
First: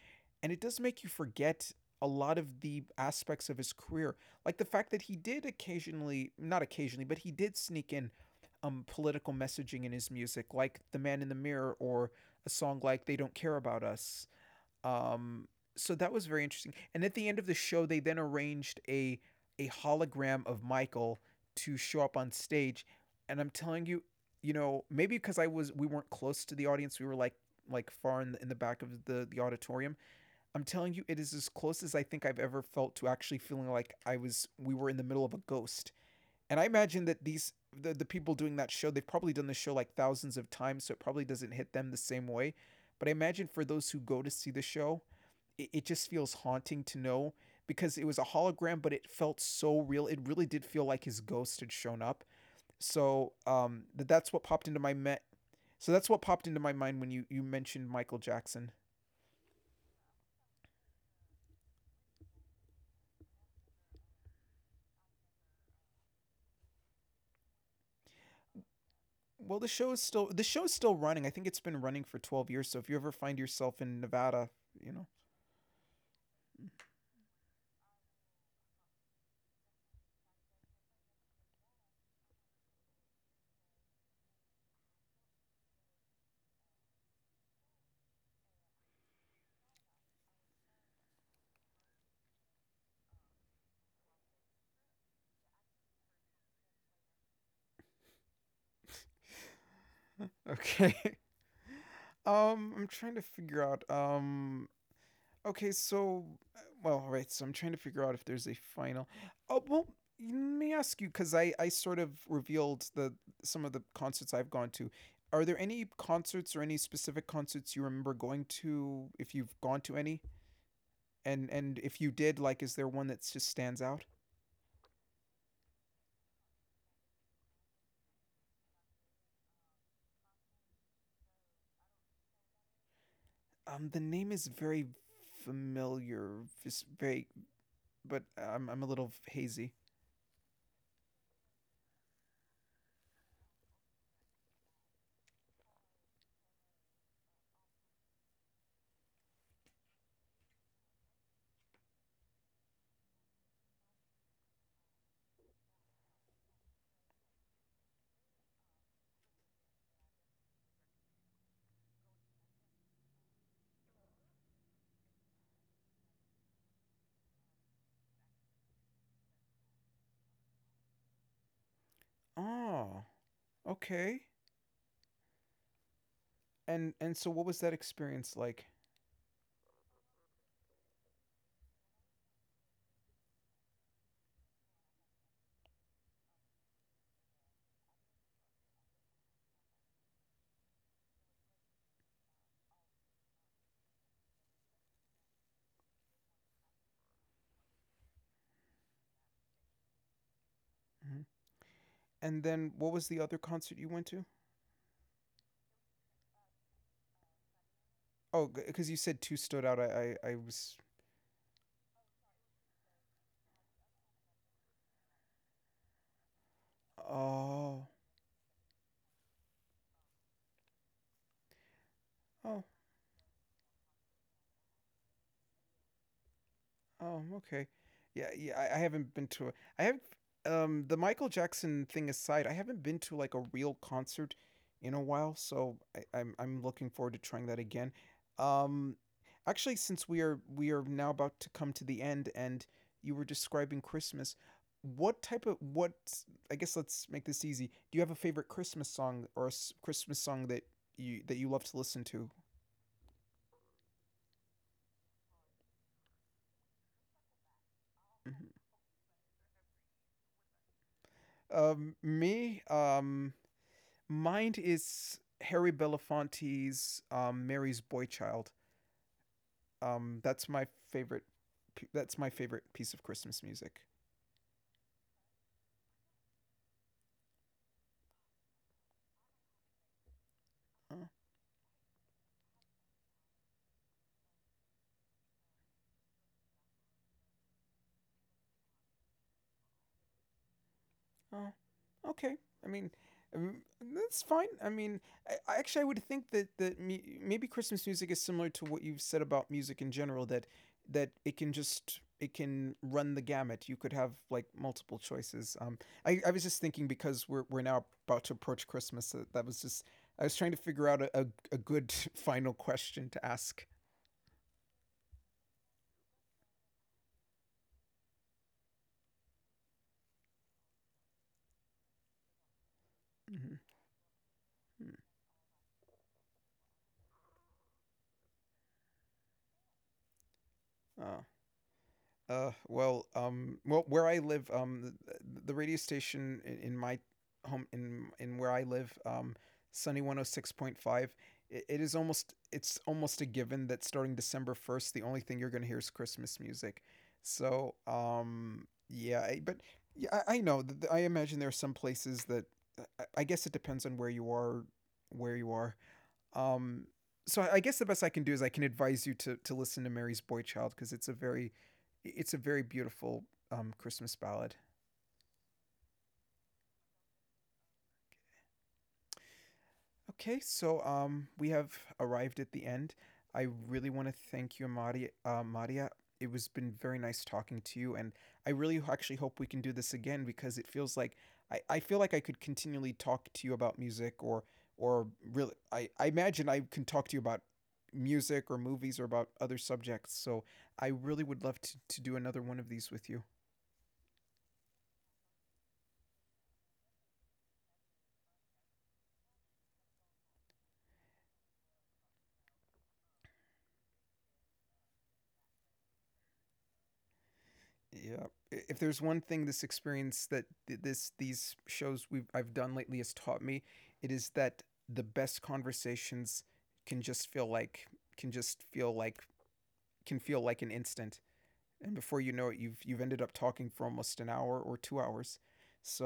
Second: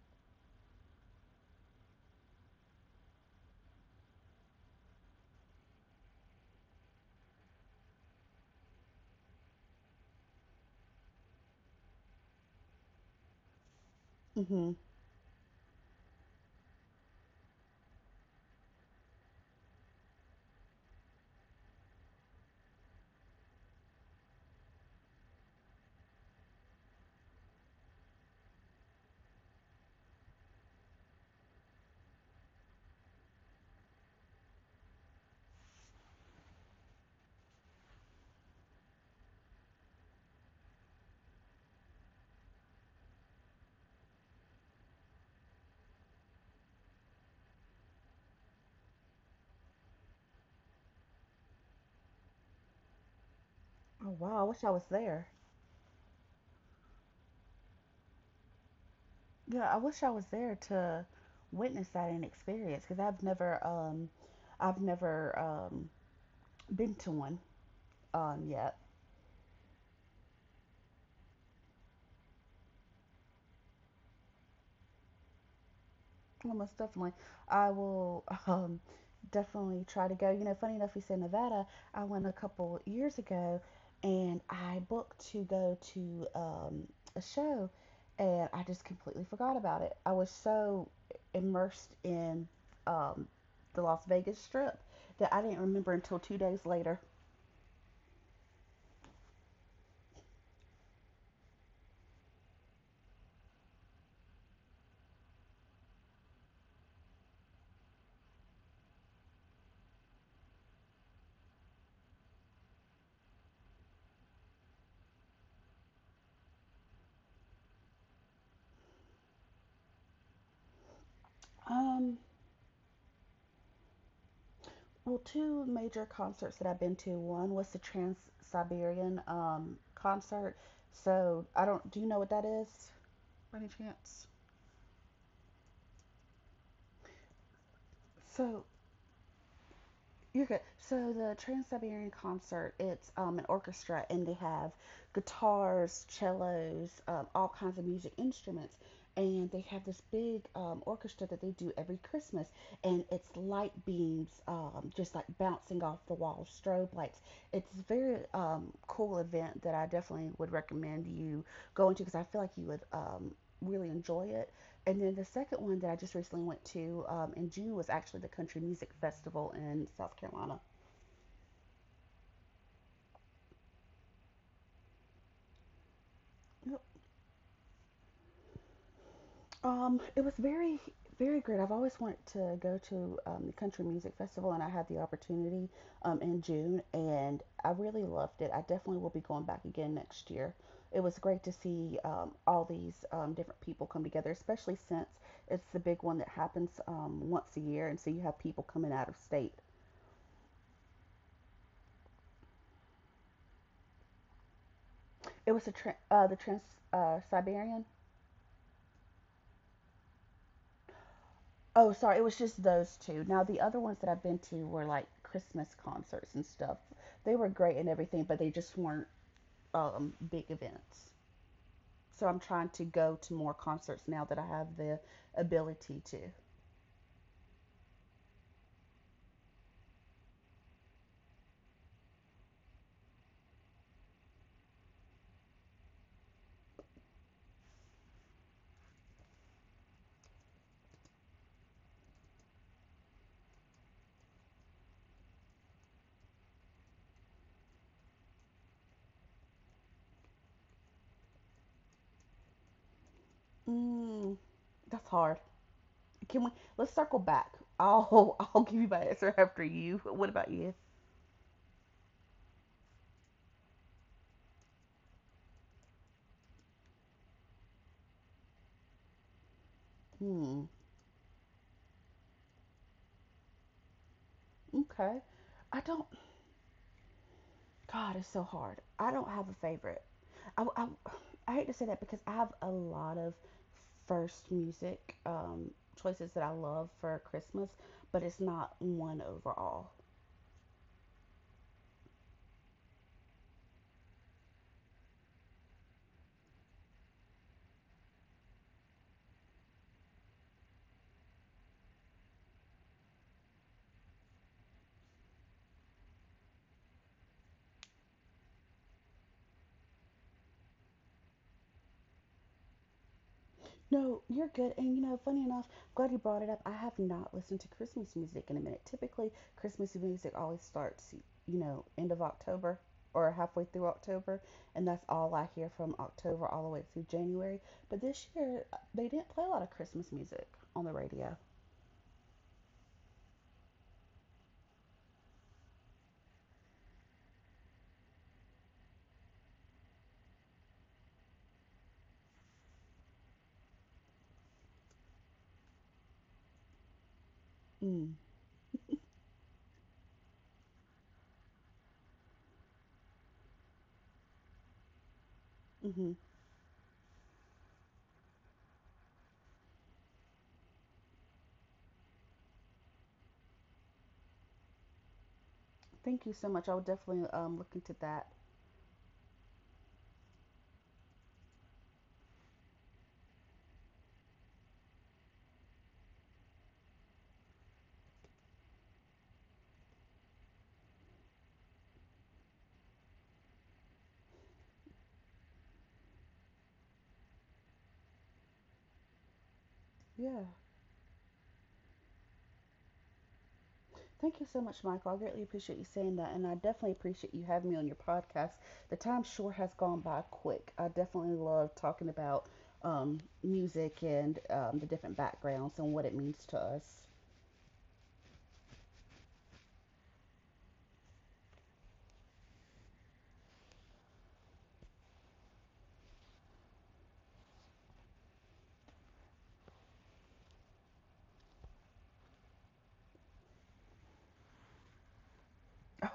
Speaker 1: and it does make you forget a lot of the aspects of his career, like the fact that he did occasionally, not occasionally, but he did sneak in political messaging in his music, like The Man in the Mirror, or a song like They Don't Care About Us.
Speaker 2: mhm.
Speaker 1: Um, so that was very interesting. And at the end of the show, they then arranged a hologram of Michael to show up on stage. And I'm telling you, you know, maybe because we weren't close to the audience, we were like far in the back of the auditorium. I'm telling you, it is as close as I think I've ever felt to actually feeling like I was we were in the middle of a ghost. And I imagine that the people doing that show, they've probably done the show like thousands of times, so it probably doesn't hit them the same way. But I imagine for those who go to see the show, it just feels haunting to know, because it was a hologram, but it felt so real. It really did feel like his ghost had shown up. So
Speaker 2: Oh
Speaker 1: that's what
Speaker 2: wow! I
Speaker 1: popped
Speaker 2: wish I
Speaker 1: into my
Speaker 2: was there.
Speaker 1: so that's what popped into my mind when you mentioned Michael Jackson.
Speaker 2: Yeah, I wish I was there to witness that and experience because I've never been to one yet.
Speaker 1: Well, the show is still running. I think it's been running for 12 years. So if you ever find yourself in Nevada, you know.
Speaker 2: Almost definitely. I will definitely try to go. You know, funny enough, we said Nevada. I went a couple years ago and I booked to go to a show, and I just completely forgot about it. I was so immersed in um, the Las Vegas Strip that I didn't remember until 2 days later.
Speaker 1: Okay. I'm trying to figure out. Okay, so well, all right. So I'm trying to figure out if there's a final. Oh well, let me ask you because I sort of revealed the, some of the concerts I've gone to. Are there any concerts or any specific concerts you remember going to, if you've gone to any? And if
Speaker 2: Um,
Speaker 1: you did, like, is there one that just stands out?
Speaker 2: well, two major concerts that I've been to. One was the Trans Siberian concert. So I don't. Do you know what that is?
Speaker 1: The name is very familiar, just vague, but
Speaker 2: So
Speaker 1: I'm a little hazy.
Speaker 2: you're good. So the Trans Siberian Concert, it's an orchestra, and they have guitars, cellos, all kinds of music instruments, and they have this big orchestra that they do every Christmas, and it's light beams, just like bouncing off the wall, strobe lights. It's a very cool event that I definitely would recommend you going to because I feel like you would really enjoy it, and then the second one that I just recently went to in June was actually the Country Music Festival in South Carolina.
Speaker 1: Oh, okay. And so what was that experience like?
Speaker 2: It was very, very great. I've always wanted to go to the Country Music Festival, and I had the opportunity in June, and I really loved it. I definitely will be going back again next year. It was great to see all these different people come together, especially since it's the big one that happens once a year, and so you have people coming out of state.
Speaker 1: Mm-hmm. And then what was the other concert you went to?
Speaker 2: It was a tra- The Trans, Siberian.
Speaker 1: Oh, because you said two stood out. I was.
Speaker 2: Oh, sorry, it was just those two. Now, the other ones that I've been to were like Christmas concerts and stuff. They were great
Speaker 1: Oh.
Speaker 2: and everything, but they just weren't big events. So I'm
Speaker 1: Oh.
Speaker 2: trying to go to more concerts now that I have the ability to.
Speaker 1: Oh, okay. Yeah, yeah. I haven't been to a. I have the Michael Jackson thing aside, I haven't been to like a real concert in a while, so I'm looking forward to trying that again. Um, actually, since we are now about to come to the end, and you were describing Christmas, what type of what? I guess let's make this easy. Do you have a favorite Christmas song, or a Christmas song that you love to listen to?
Speaker 2: Mm, that's hard. Can we? Let's circle back. I'll
Speaker 1: Mhm.
Speaker 2: I'll give you my answer after you. What about you?
Speaker 1: Me, Mind is Harry Belafonte's Mary's Boy Child. That's
Speaker 2: Hmm.
Speaker 1: my favorite. That's my favorite piece of Christmas music.
Speaker 2: Okay. I don't. God, it's so hard. I don't have a favorite. I, I,
Speaker 1: Uh,
Speaker 2: I hate to say that because I have a lot of first music choices that I love for Christmas, but it's not one overall.
Speaker 1: oh, okay. I mean, um, that's fine. I mean, I actually, I would think that maybe Christmas music is similar to what you've said about music in general. That it can just, it can run the gamut. You could have like multiple choices. I was just thinking because we're now about to approach Christmas. That was just, I was trying to figure out a good final question to ask.
Speaker 2: No, you're good. And you know, funny enough, I'm glad you brought it up. I have not listened to Christmas music in a minute. Typically, Christmas music always starts, end of October or
Speaker 1: Hmm.
Speaker 2: halfway through October, and that's all I hear from October all the way through January. But this year, they didn't play a lot of Christmas music on the
Speaker 1: Oh.
Speaker 2: radio.
Speaker 1: Well, well, where I live, the radio station in my home in where I live, Sunny one hundred 6.5. It is almost, it's almost a given that starting December 1st, the only thing you're going to hear is Christmas music. So,
Speaker 2: Mm.
Speaker 1: yeah, but yeah, I know. I imagine there are some places that I guess it depends on where you are, where you are.
Speaker 2: Mm. Hmm.
Speaker 1: Um, so I guess the best I can do is I can advise you to listen to Mary's Boy Child because it's a very, it's a very beautiful Christmas ballad.
Speaker 2: Thank you so much. I will definitely look into that.
Speaker 1: Okay, so we have arrived at the end. I really want to thank you, Maria. Maria, it was been very nice talking to you, and I really actually hope we can do this again because it feels like I feel like I could continually talk to you about music or really I imagine I can talk to you about music or movies or about other subjects.
Speaker 2: Yeah.
Speaker 1: So I really would love to do another one of these with you.
Speaker 2: Thank you so much, Michael. I greatly appreciate you saying that, and I definitely appreciate you having me on your podcast. The time sure has gone by quick. I definitely love talking about music and the different backgrounds and what it means to us.
Speaker 1: Yeah. If there's one thing this experience that this, these shows we've I've done lately has taught me, it is that the best conversations can just feel like can just feel like can feel like an instant. And before you know it, you've ended up talking for almost an hour or 2 hours.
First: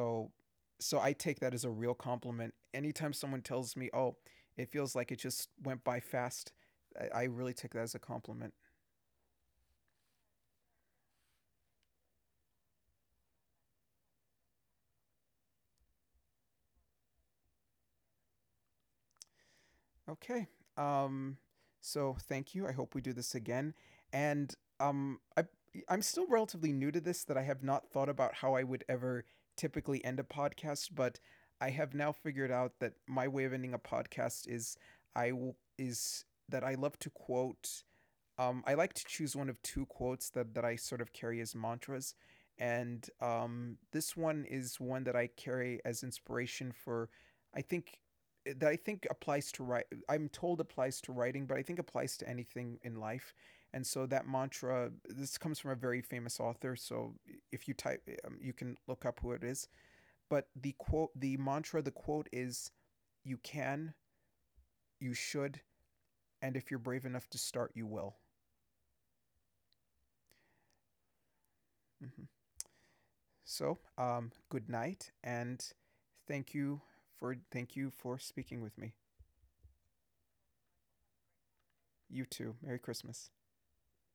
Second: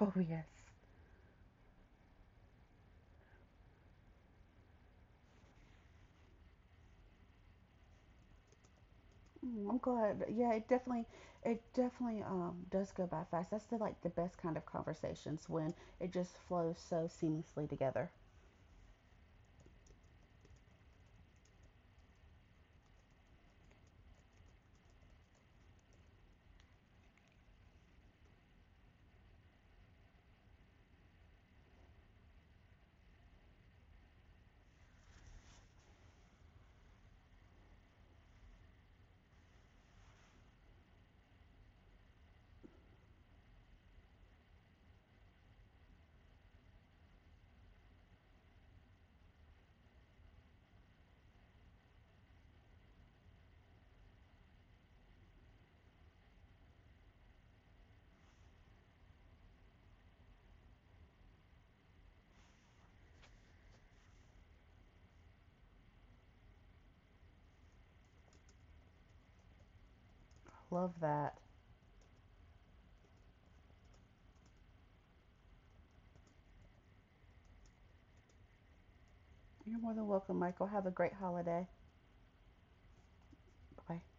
Speaker 2: Oh, yes.
Speaker 1: I take that as a real compliment. Anytime someone tells me, "Oh, it feels like it just went by fast," I really take that as a compliment.
Speaker 2: Mm, I'm glad. Yeah, it definitely does go by fast. That's the best kind of conversations when it just flows so seamlessly together.
Speaker 1: Okay. Um so thank you. I hope we do this again. And um I I'm still relatively new to this that I have not thought about how I would ever typically end a podcast, but I have now figured out that my way of ending a podcast is I will is that I love to quote I like to choose one of two quotes that I sort of carry as mantras. And this one is one that I carry as inspiration for, I think, eh, that I think applies to write. I'm told applies to writing, but I think applies to anything in life. And so that mantra, this comes from a very famous author. So if you type, you can look up who it is. But the quote, the mantra, the quote is, "You can, you should, and if you're brave enough to start, you will."
Speaker 2: Love that.
Speaker 1: Mm-hmm. So, good night, and thank you thank you for speaking with me.
Speaker 2: You're more than welcome, Michael. Have a great holiday.
Speaker 1: You too. Merry Christmas.
Speaker 2: Bye-bye.